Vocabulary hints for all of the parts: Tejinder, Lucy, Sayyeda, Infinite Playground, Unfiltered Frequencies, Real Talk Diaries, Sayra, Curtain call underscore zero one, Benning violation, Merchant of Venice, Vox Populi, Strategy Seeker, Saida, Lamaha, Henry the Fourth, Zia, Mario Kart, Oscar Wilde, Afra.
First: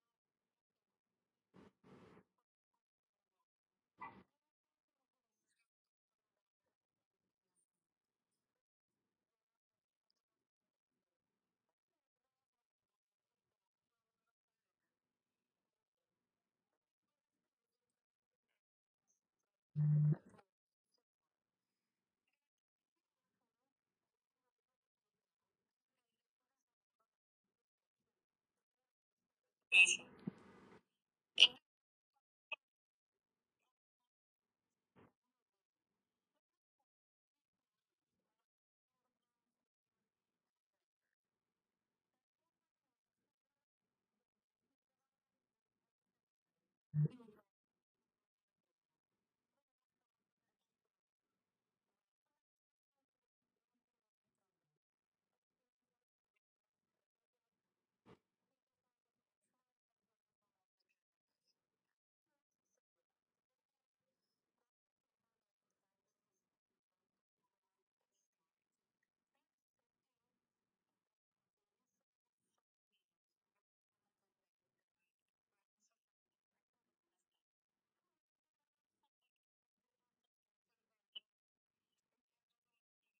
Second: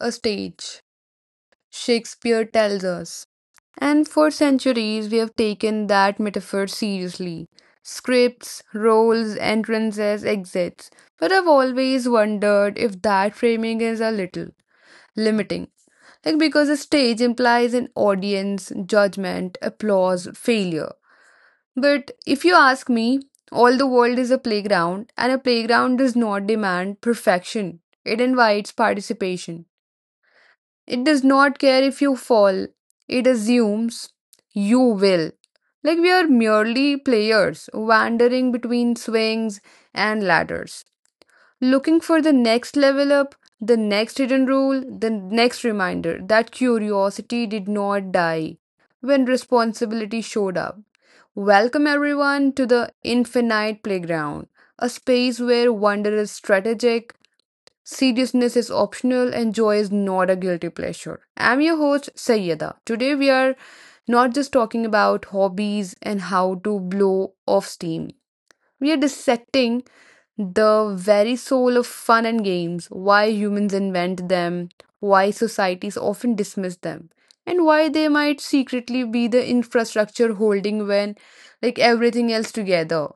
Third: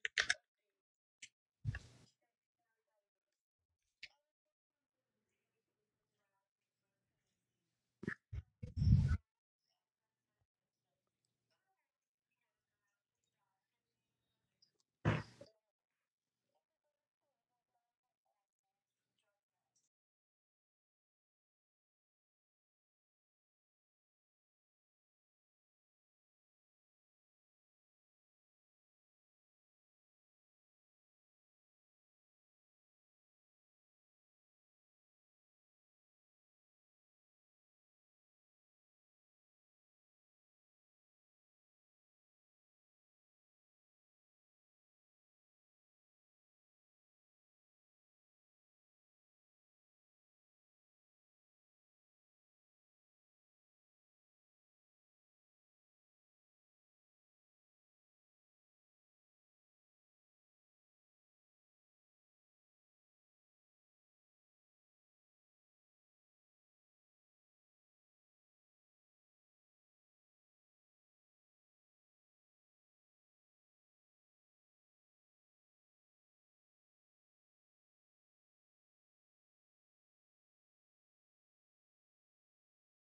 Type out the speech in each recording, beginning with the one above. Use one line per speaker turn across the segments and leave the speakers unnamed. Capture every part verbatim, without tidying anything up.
a stage, Shakespeare tells us. And for centuries, we have taken that metaphor seriously. Scripts, roles, entrances, exits. But I've always wondered if that framing is a little limiting. Like, because a stage implies an audience, judgment, applause, failure. But if you ask me, all the world is a playground, and a playground does not demand perfection, it invites participation. It does not care if you fall, it assumes you will. Like we are merely players, wandering between swings and ladders, looking for the next level up, the next hidden rule, the next reminder that curiosity did not die when responsibility showed up. Welcome everyone to the Infinite Playground, a space where wonder is strategic, Seriousness is optional and joy is not a guilty pleasure. I'm your host, Sayyeda. Today we are not just talking about hobbies and how to blow off steam. We are dissecting the very soul of fun and games, why humans invent them, why societies often dismiss them, and why they might secretly be the infrastructure holding when like everything else together.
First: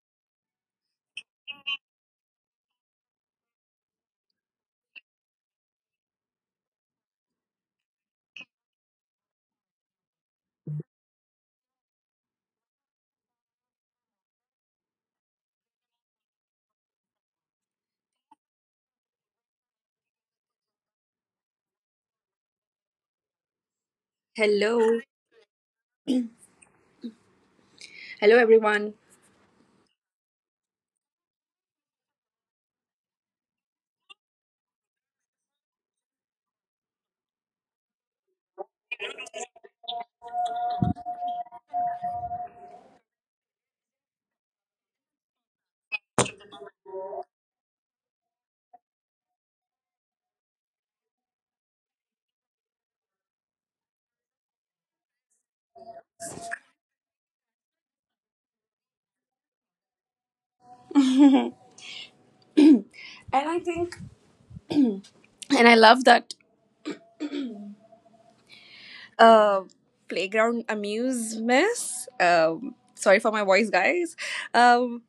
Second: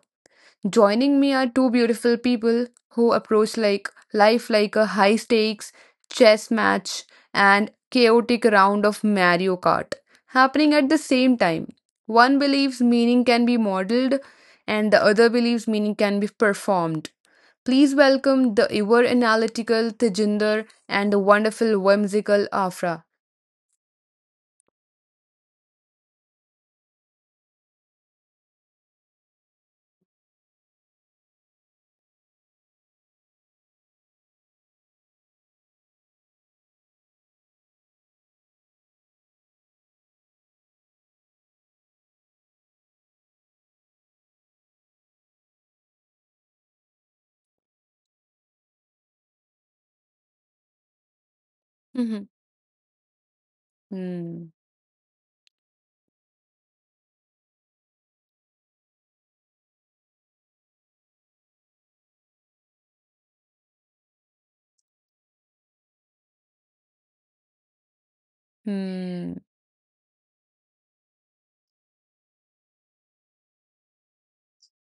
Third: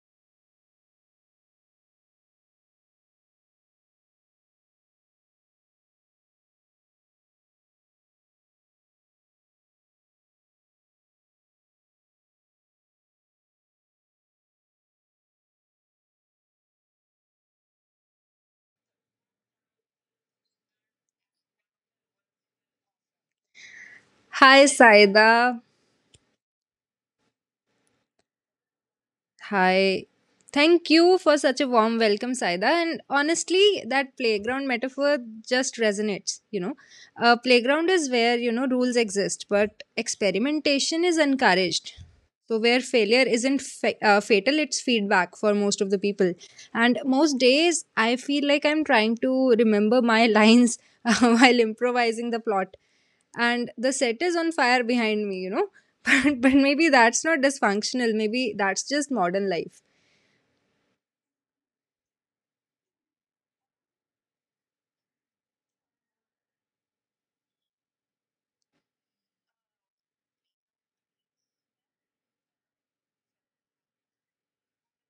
Joining me are two beautiful people who approach like life like a high stakes chess match and chaotic round of Mario Kart happening at the same time. One believes meaning can be modeled and the other believes meaning can be performed. Please welcome the ever analytical Tejinder and the wonderful whimsical Afra.
Hi,
Hello.
Saida.
Hello, everyone.
Hi. Thank you for such a warm welcome, Saida. And honestly, that playground metaphor just resonates. You know, a playground is where, you know, rules exist, but experimentation is encouraged. So, where failure isn't fa- uh, fatal, it's feedback for most of the people. And most days, I feel like I'm trying to remember my lines while
hmm
improvising the plot. And the set is on
Hmm.
fire behind me, you know. But, but maybe that's not dysfunctional. Maybe that's just modern life.
And I think, and I love that
Hmm.
uh, playground amuse miss. Um, sorry for my voice, guys. Um,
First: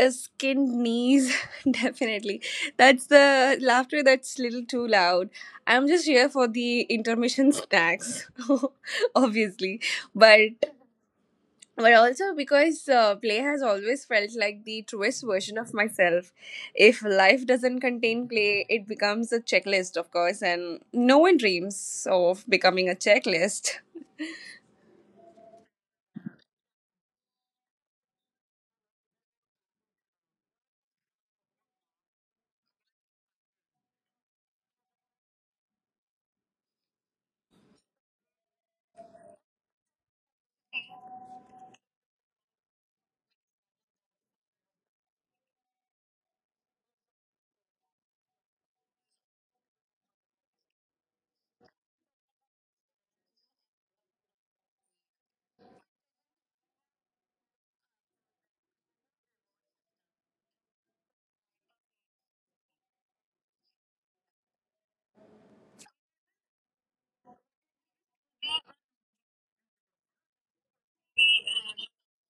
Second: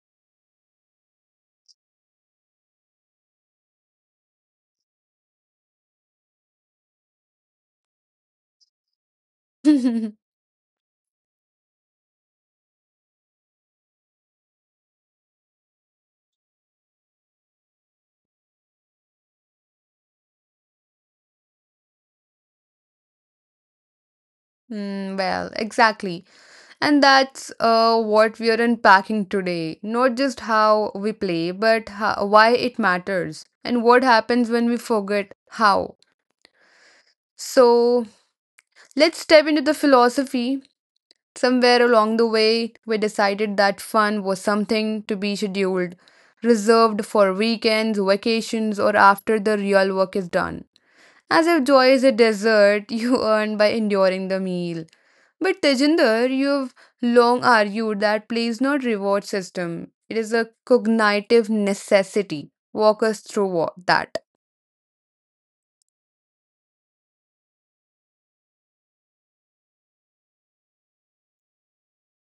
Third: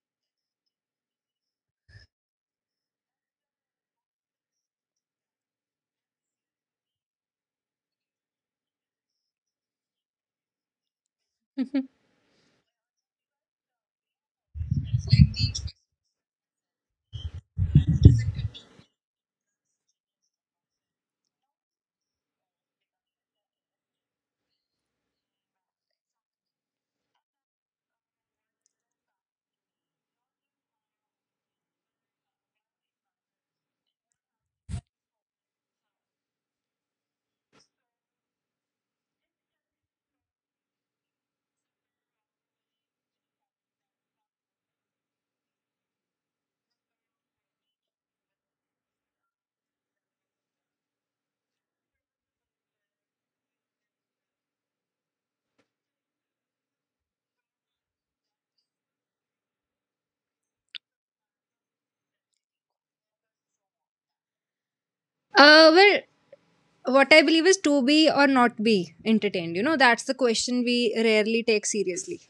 uh, skinned knees, definitely. That's the laughter that's little too loud. I'm just here for the intermission snacks, obviously. But but also because uh, play has always felt like the truest version of myself. If life doesn't contain play, it becomes a checklist, of course, and no one dreams of becoming a checklist.
Hmm, well, exactly. And that's uh, what we are unpacking today. Not just how we play, but how, why it matters and what happens when we forget how. So, let's step into the philosophy. Somewhere along the way, we decided that fun was something to be scheduled, reserved for weekends, vacations, or after the real work is done. As if joy is a dessert you earn by enduring the meal. But Tejinder, you've long argued that play is not reward system. It is a cognitive necessity. Walk us through what, that.
Uh, well, what I believe is to be or not be entertained. You know, that's the question we rarely take seriously.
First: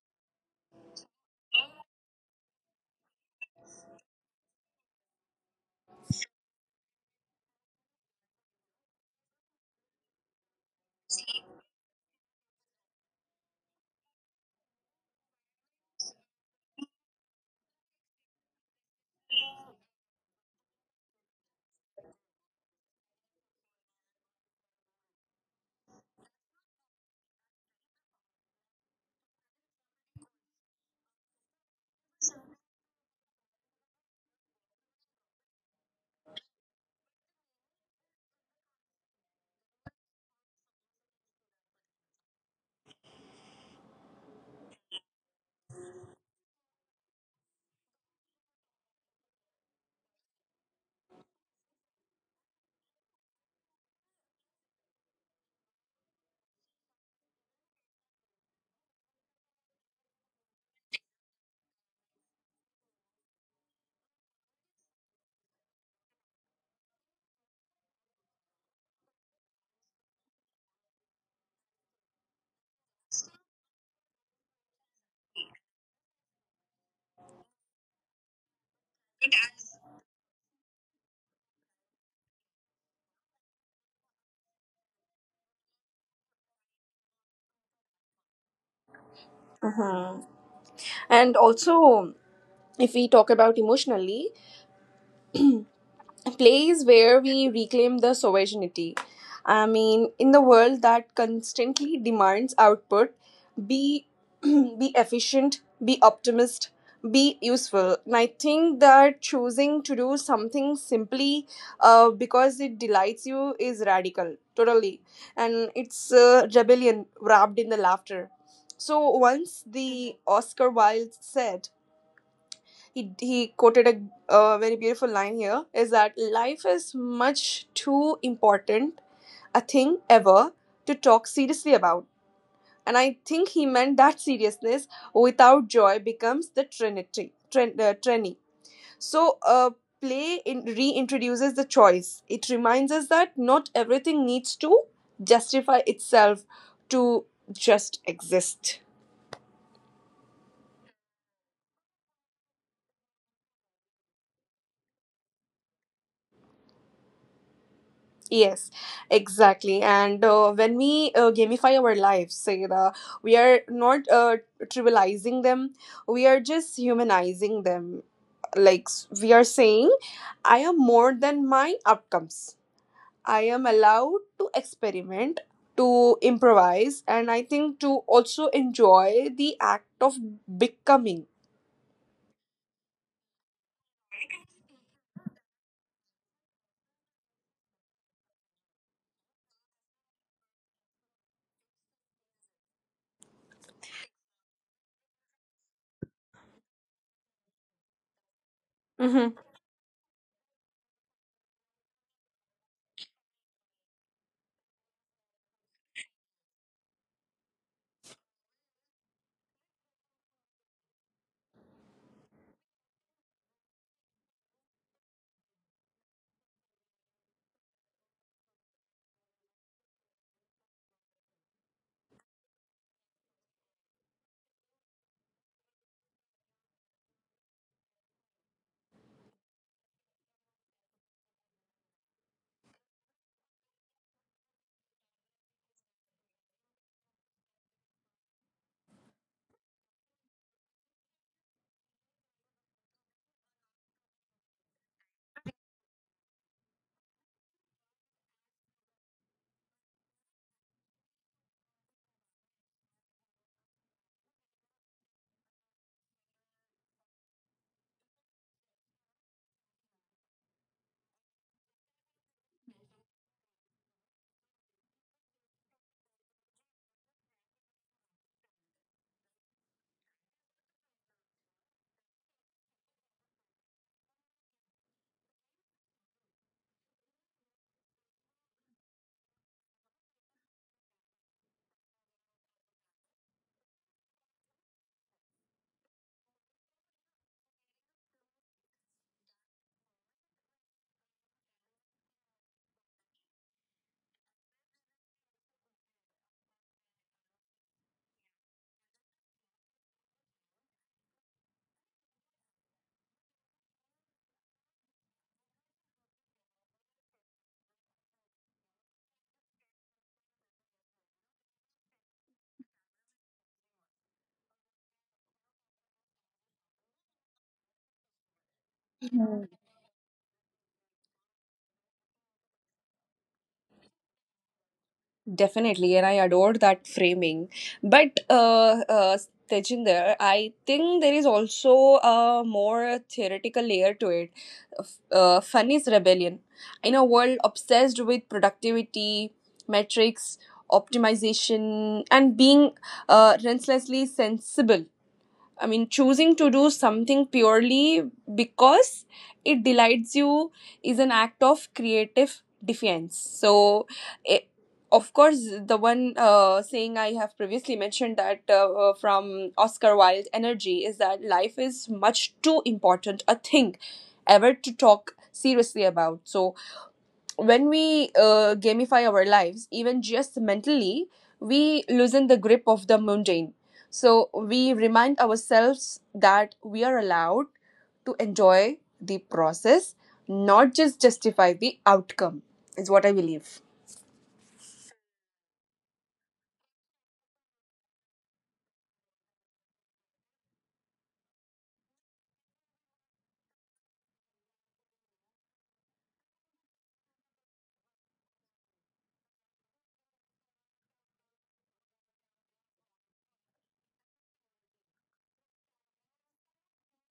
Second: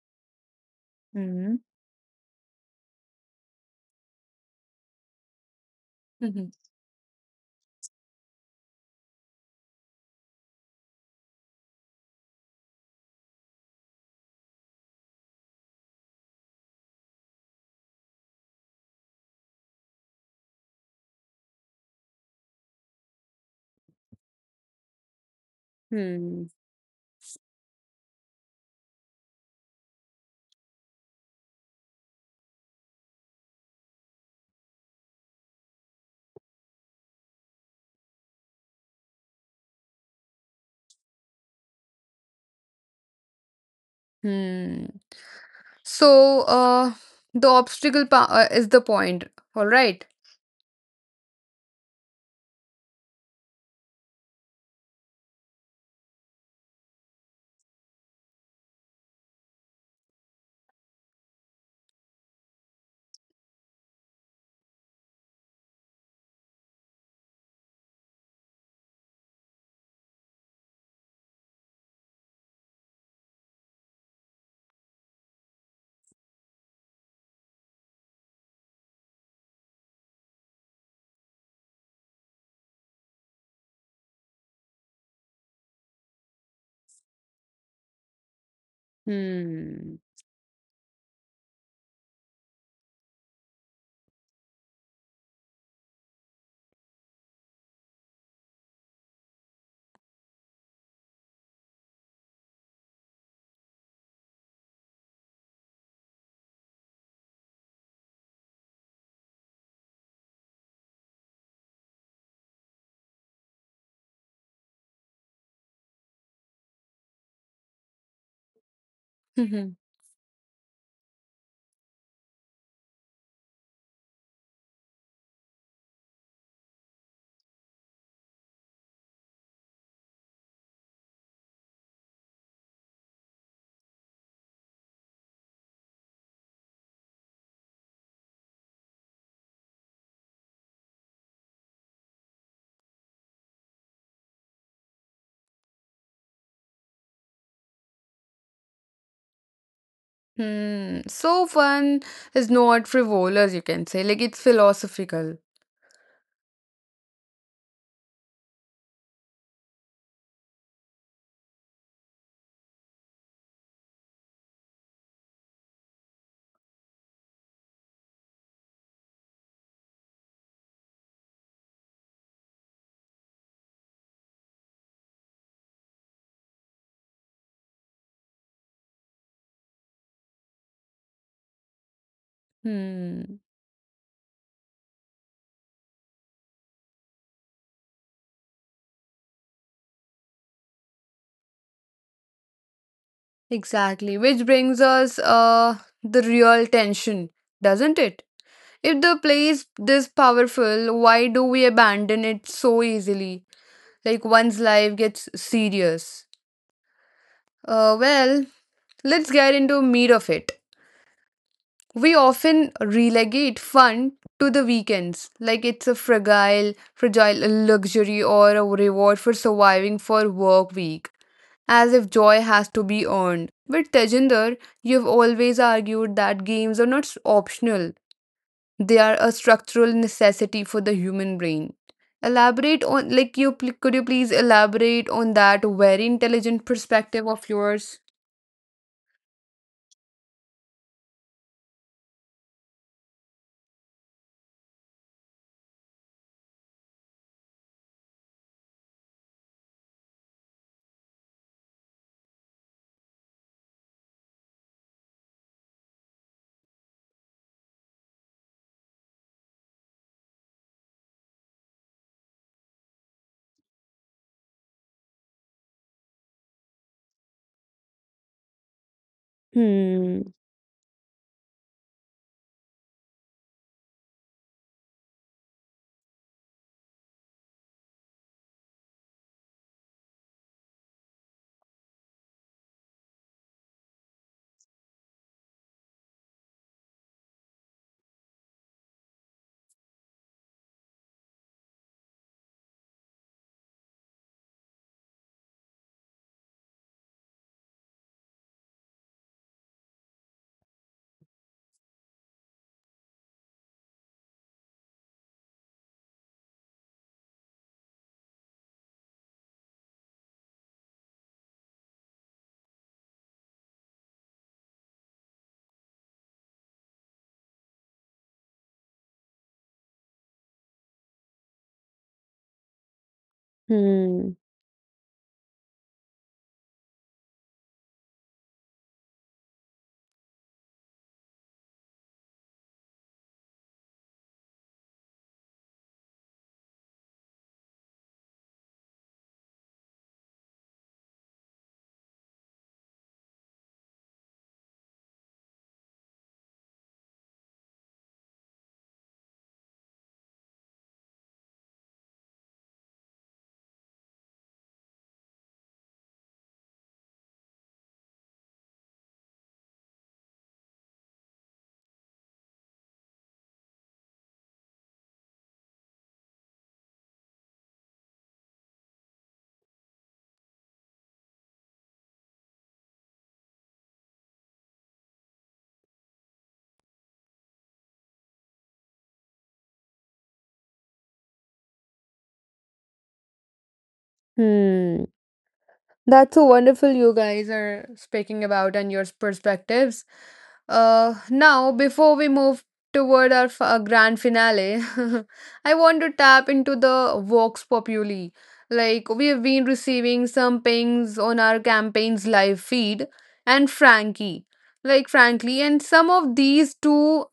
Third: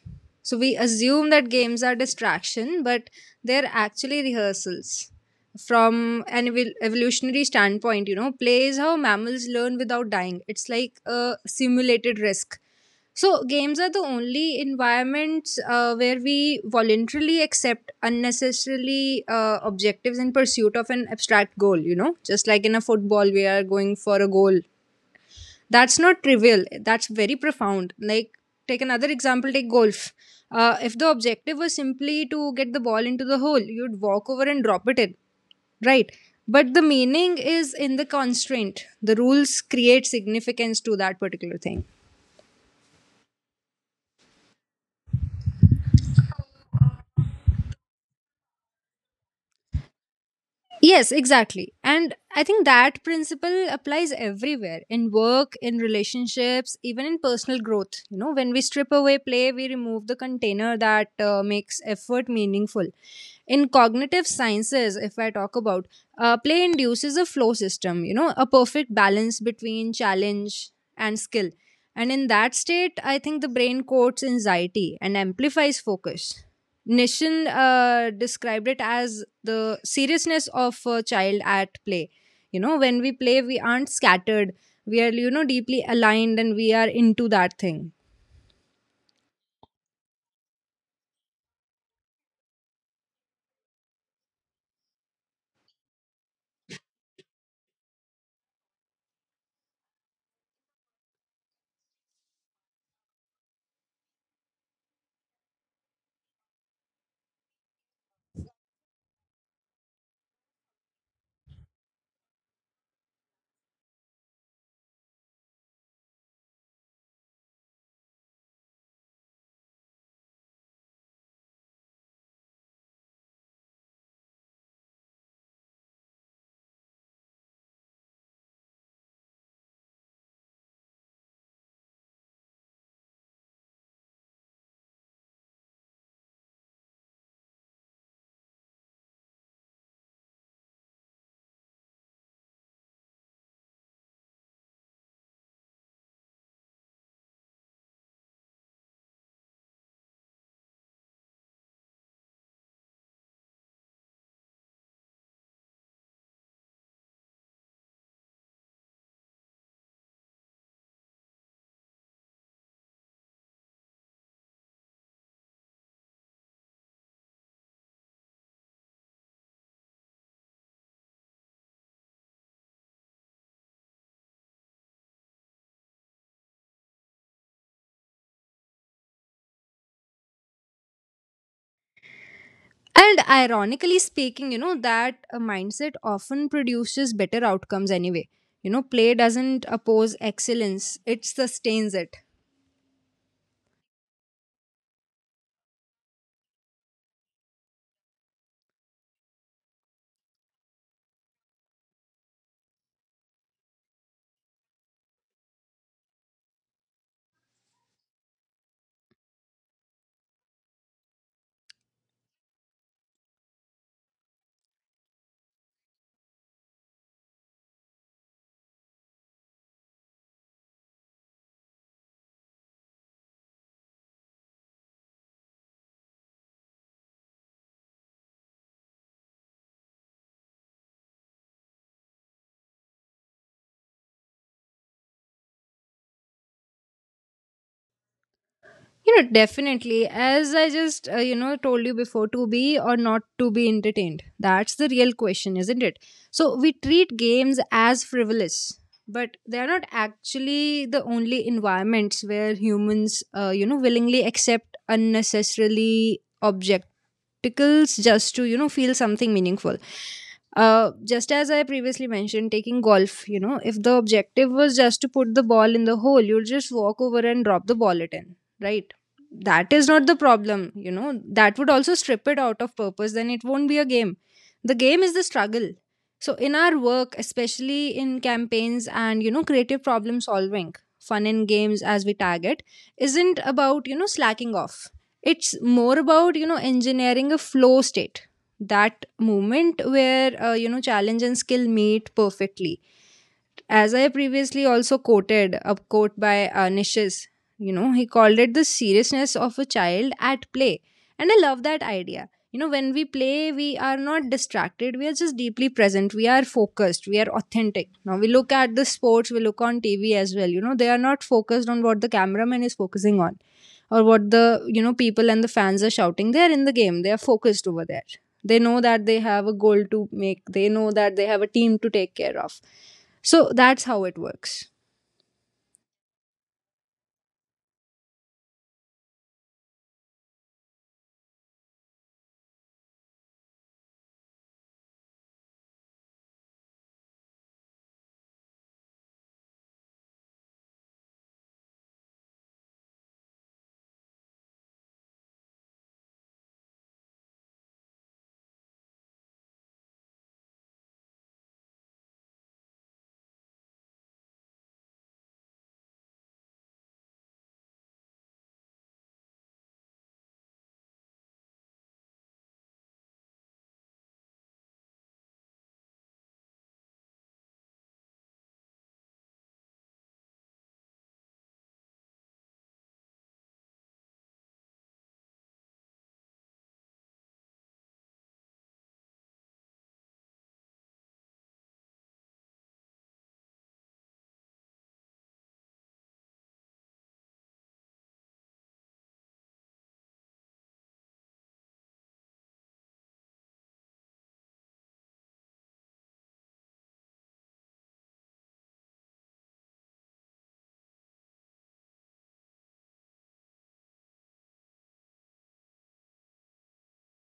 So we assume that
Hmm.
games are distraction, but they're actually rehearsals. From an
Mhm.
evol- evolutionary standpoint, you know, play is how mammals learn without dying. It's like a simulated risk. So games are the only environments uh, where we voluntarily accept unnecessarily uh, objectives in pursuit of an abstract goal. You know, just like in a football, we are going for a goal that's not
Hmm.
trivial, that's very profound. Like, take another example, take golf. Uh, if the objective was simply to get the ball into the hole, you'd walk over and drop it in, right? But the meaning is in the constraint, the rules create significance to that particular thing.
Hmm. So, uh, the obstacle pa- uh, is the point. All right.
Yes, exactly. And I think that principle applies everywhere, in work, in relationships, even in personal growth. You know, when we strip away play, we remove the container that uh, makes effort meaningful. In cognitive sciences, if I talk about, uh, play induces a flow system, you know, a perfect balance between challenge and skill. And in that state, I think the brain coats anxiety and amplifies focus. Nishan uh, described it as the seriousness of a child at play. You know, when we play, we aren't scattered. We are, you know, deeply aligned and we are into that thing.
Hmm.
And also, if we talk about emotionally, place where we reclaim the sovereignty. I mean, in the world that constantly demands output, be be efficient, be optimist, be useful. And I think that choosing to do something simply uh, because it delights you is radical, totally, and it's uh, rebellion wrapped in the laughter. So once
Mhm.
the Oscar Wilde said he, he quoted a, a very beautiful line here is that life is much too important a thing ever to talk seriously about. And I think he meant that seriousness without joy becomes the trinity trin, uh, trini. so uh, Play in, reintroduces the choice. It reminds us that not everything needs to justify itself to just exist.
Hmm. So fun is not frivolous, you can say. Like it's philosophical.
Yes, exactly. And uh, when we uh, gamify our lives, Sayra, we are not uh, trivializing them, we are just humanizing them. Like s- we are saying, I am more than my outcomes. I am allowed to experiment, to improvise, and I think to also enjoy the act of becoming.
And
Hmm.
ironically speaking, you know, that uh, mindset often produces better outcomes anyway. You know, play doesn't oppose excellence, it sustains it.
Exactly. Which brings us uh the real tension, doesn't it? If the
hmm
play is this powerful, why do we abandon it so easily? Like one's life gets serious. Uh, well, let's get into meat of it. We often relegate fun to the weekends, like it's a fragile, fragile luxury or a reward for surviving for work week, as if joy has to be earned. With Tejinder, you've always argued that games are not optional; They are a structural necessity for the human brain. Elaborate on, like, you pl- could you please elaborate on that very intelligent perspective of yours?
You know, definitely. As I just, uh, you know, told you before, to be or not to be entertained. That's the real question, isn't it? So we treat games as frivolous, but they are not actually the only environments where humans, uh, you know, willingly accept unnecessarily objecticals just to, you know, feel something meaningful. Uh, just as I previously mentioned, taking golf, you know, if the objective was just to put the ball in the hole, you'll just walk over and drop the ball it in, right? That is not the
Hmm.
problem, you know, that would also strip it out of purpose, then it won't be a game. The game is the struggle. So in our work, especially in campaigns and, you know, creative problem solving, fun in games, as we tag it, isn't about, you know, slacking off. It's more about, you know, engineering a flow state, that moment where, uh, you know, challenge and skill meet perfectly. As I previously also quoted a quote by uh, Nishis, you know, he called it the seriousness of a child at play. And I love that idea. You know, when we play, we are not distracted. We are just deeply present. We are focused. We are authentic. Now, we look at the sports, we look on T V as well. You know, they are not focused on what the cameraman is focusing on or what the, you know, people and the fans are shouting. They are in the game. They are focused over there. They know that they have a goal to make. They know that they have a team to take care of, so that's how it
Hmm.
works.
Definitely, and I adored that framing. But uh, uh, Tejinder, I think there is also a more theoretical layer to it. Uh, fun is rebellion. In a world obsessed with productivity, metrics, optimization, and being uh, relentlessly sensible, I mean, choosing to do something purely because it delights you is an act of creative defiance. So, it, of course, the one uh, saying I have previously mentioned that uh, uh, from Oscar Wilde, energy is that life is much too important a thing ever to talk seriously about. So, when we uh, gamify our lives, even just mentally, we loosen the grip of the mundane. So we remind ourselves that we are allowed to enjoy the process, not just justify the outcome, is what I believe.
Hmm. That's so wonderful you guys are speaking about and your perspectives. Uh, now, before we move toward our f- uh, grand finale, I want to tap into the Vox Populi. Like, we have been receiving some pings on our campaign's live feed and Frankie. Like, frankly, and some of these too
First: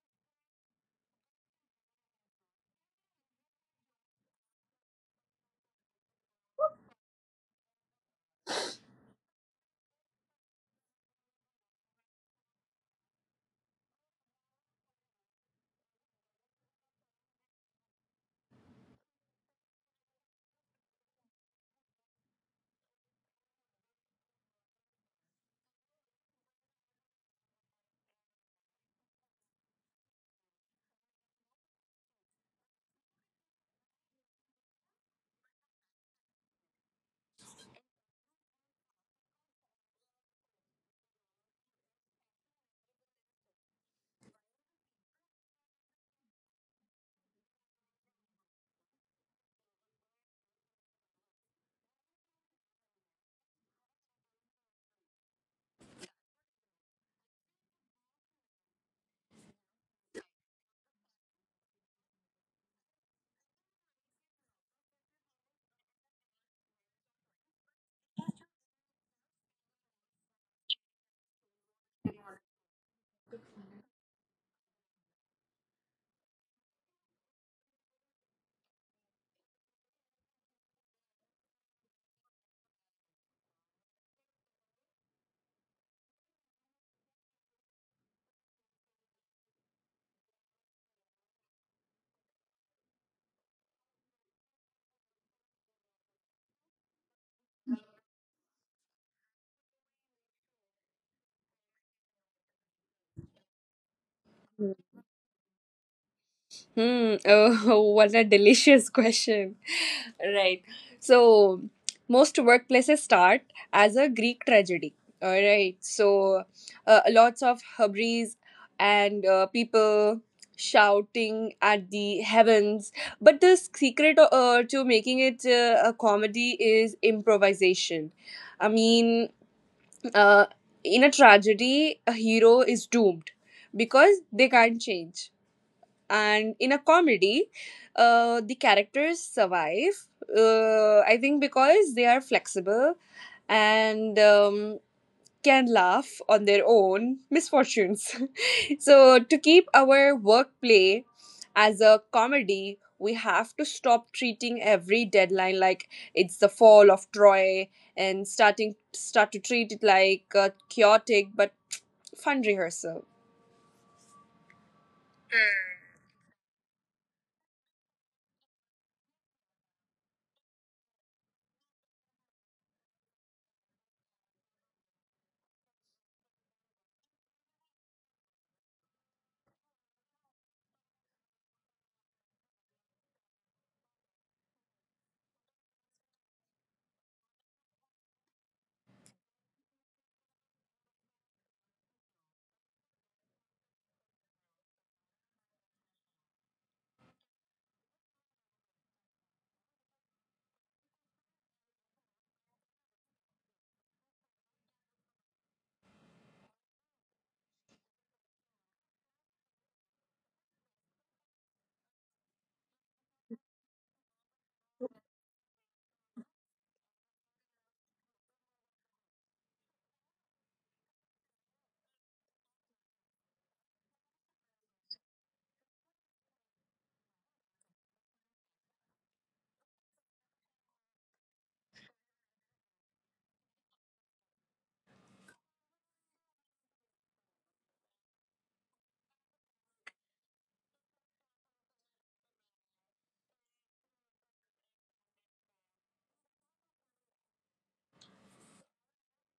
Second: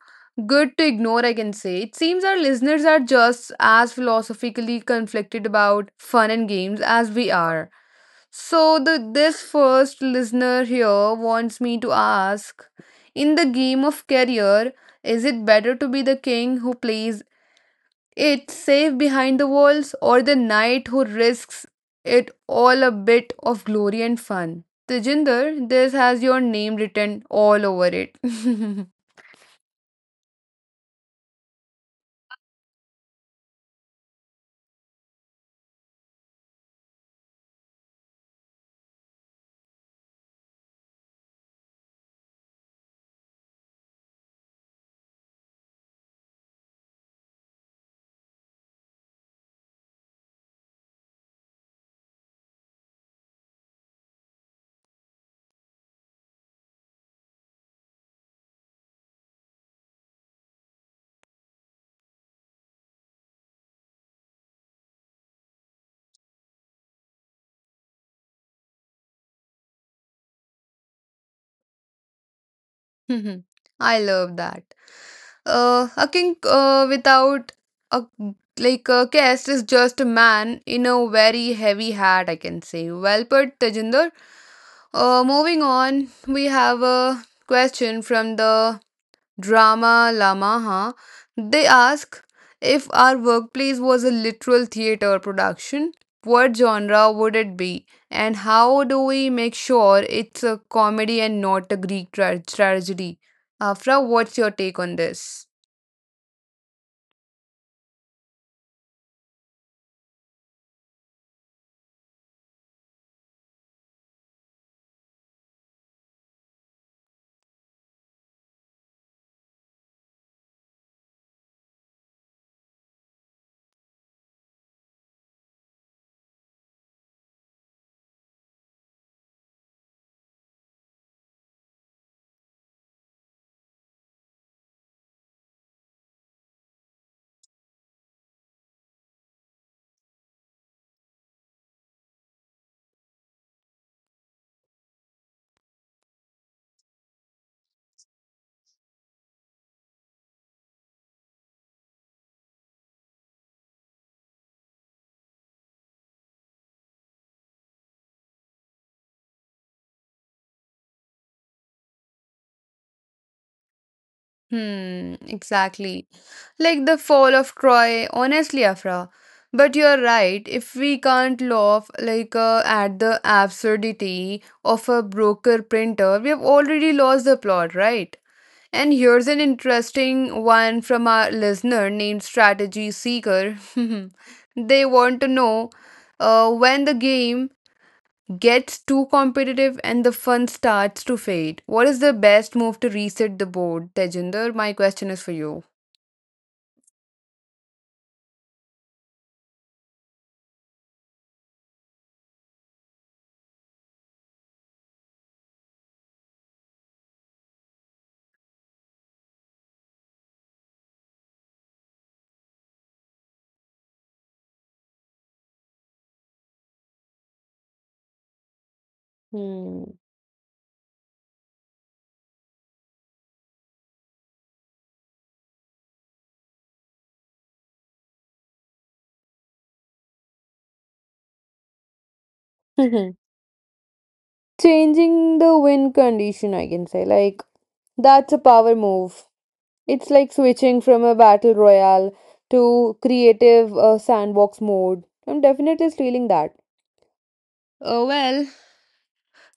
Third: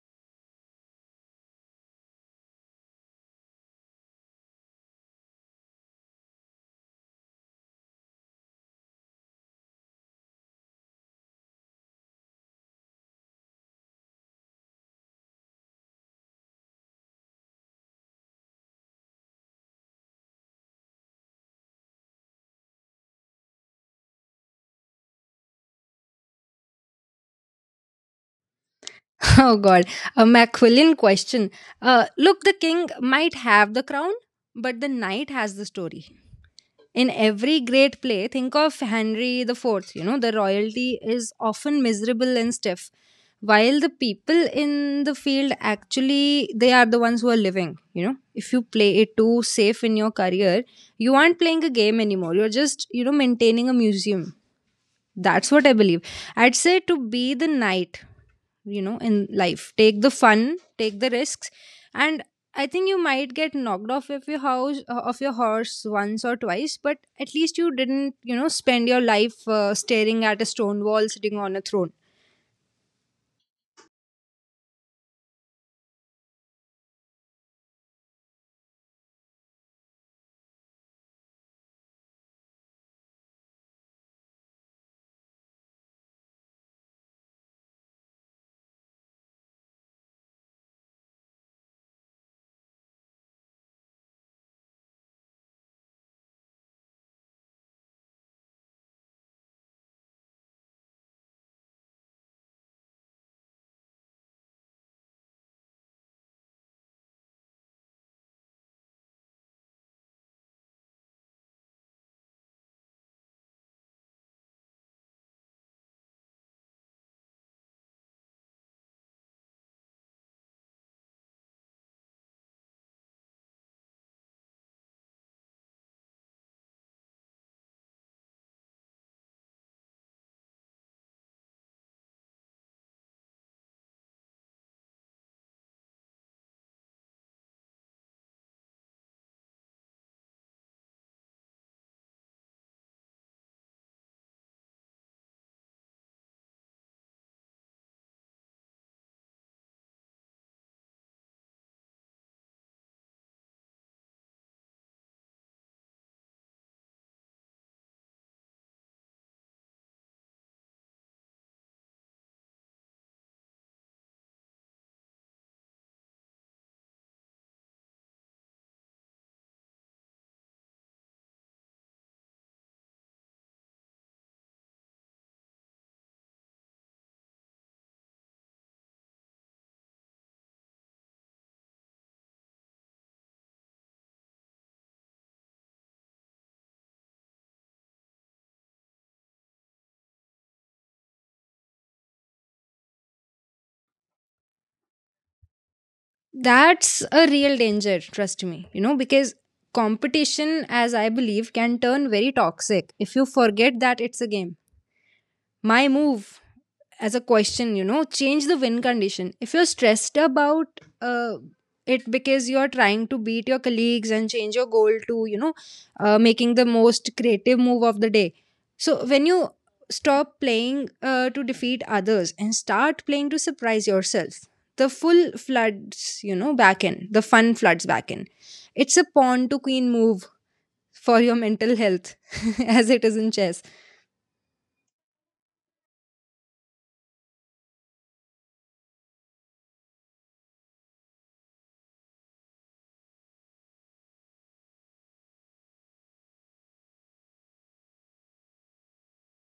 good to ignore, I can say. It seems our listeners are just as philosophically conflicted about fun and games as we are, so the this first listener here wants me to ask, in the game of career, is it better to be the king who plays it safe behind the walls or the knight who risks it all, a bit of glory and fun? Tejinder, this has your name written all over it.
Oh god, a Machiavellian question. Uh, look, the king might have the crown, but the knight has the story. In every great play, think of Henry the Fourth. You know, the royalty is often miserable and stiff, while the people in the field actually they are the ones who are living. You know, if you play it too safe in your career, you aren't playing a game anymore. You're just, you know, maintaining a museum. That's what I believe. I'd say to be the knight, you know, in life. Take the fun, take the risks, and I think you might get knocked off of your house of your horse once or twice, but at least you didn't, you know, spend your life uh, staring at a stone wall sitting on a throne.
I love that. Uh, a king uh, without a like a caste is just a man in a very heavy hat, I can say. Well put, Tejinder. Uh, moving on, we have a question from the drama Lamaha. They ask, if our workplace was a literal theater production, what genre would it be, and how do we make sure it's a comedy and not a Greek tra- tragedy? Afra, what's your take on this?
Hmm. Oh, what a delicious question. Right. So, most workplaces start as a Greek tragedy. All right. So, uh, lots of hubris and uh, people shouting at the heavens. But the secret uh, to making it uh, a comedy is improvisation. I mean, uh, in a tragedy, a hero is doomed because they can't change, and in a comedy uh, the characters survive uh, I think because they are flexible, and um, can laugh on their own misfortunes. So to keep our work play as a comedy, we have to stop treating every deadline like it's the fall of Troy, and starting start to treat it like a chaotic but fun rehearsal.
Hmm, exactly. Like the fall of Troy, honestly, Afra. But you're right, if we can't laugh like uh, at the absurdity of a broker printer, we have already lost the plot, right? And here's an interesting one from our listener named Strategy Seeker. They want to know uh, when the game gets too competitive and the fun starts to fade. What is the best move to reset the board, Tejinder? My question is for you.
That's a real danger, trust me. You know, because competition, as I believe, can turn very toxic if you forget that it's a game. My move, as a question, you know, change the win condition. If you're stressed about uh, it because you're trying to beat your colleagues, and change your goal to, you know, uh, making the most creative move of the day. So when you
Hmm.
stop playing uh, to defeat others and start playing to surprise yourself, the full floods you know back in the fun floods back in. It's a pawn to queen move for your mental health as it is in chess.
Changing the win condition, I can say. Like, that's a power move. It's like switching from a battle royale to creative uh, sandbox mode. I'm definitely stealing that. Oh well.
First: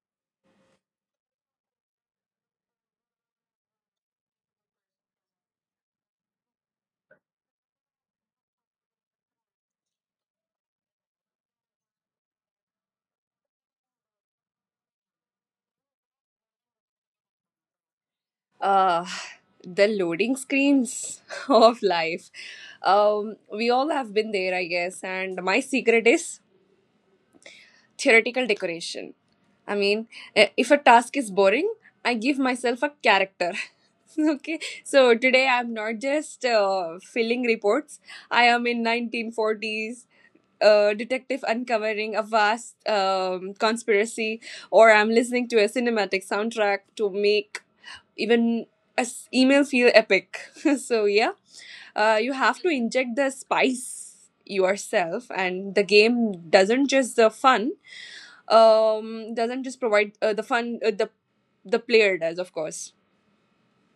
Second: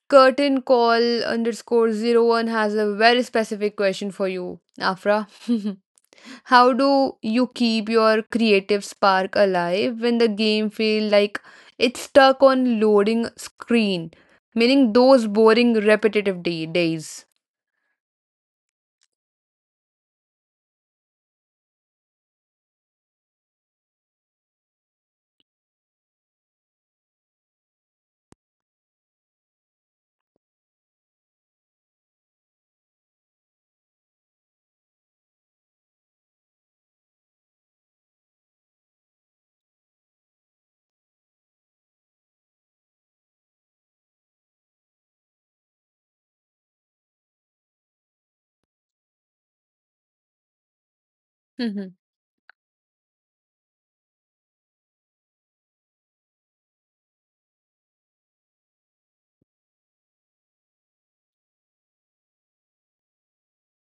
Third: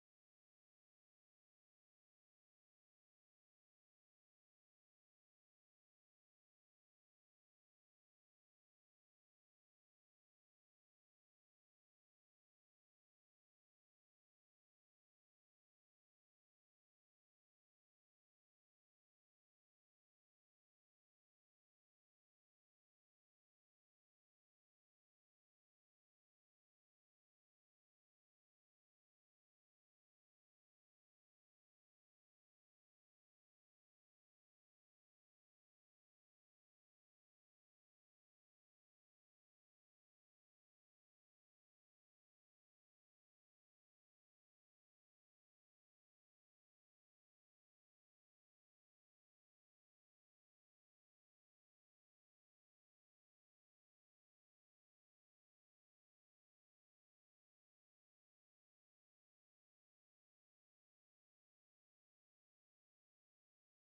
Curtain call underscore zero one has a very specific question for you, Afra. How do you keep your creative spark alive when the game feels like it's stuck on loading screen, meaning those boring repetitive day- days?
Uh, the loading screens of life. Um, we all have been there, I guess. And my secret is theoretical decoration. I mean, eh, if a task is boring, I give myself a character. Okay, so today I'm not just uh, filling reports. I am in nineteen forties. Uh, detective uncovering a vast um, conspiracy, or I'm listening to a cinematic soundtrack to make even as emails feel epic. So yeah,
Mhm.
uh, you have to inject the spice yourself, and the game doesn't just the fun um doesn't just provide uh, the fun uh, the the player does, of course.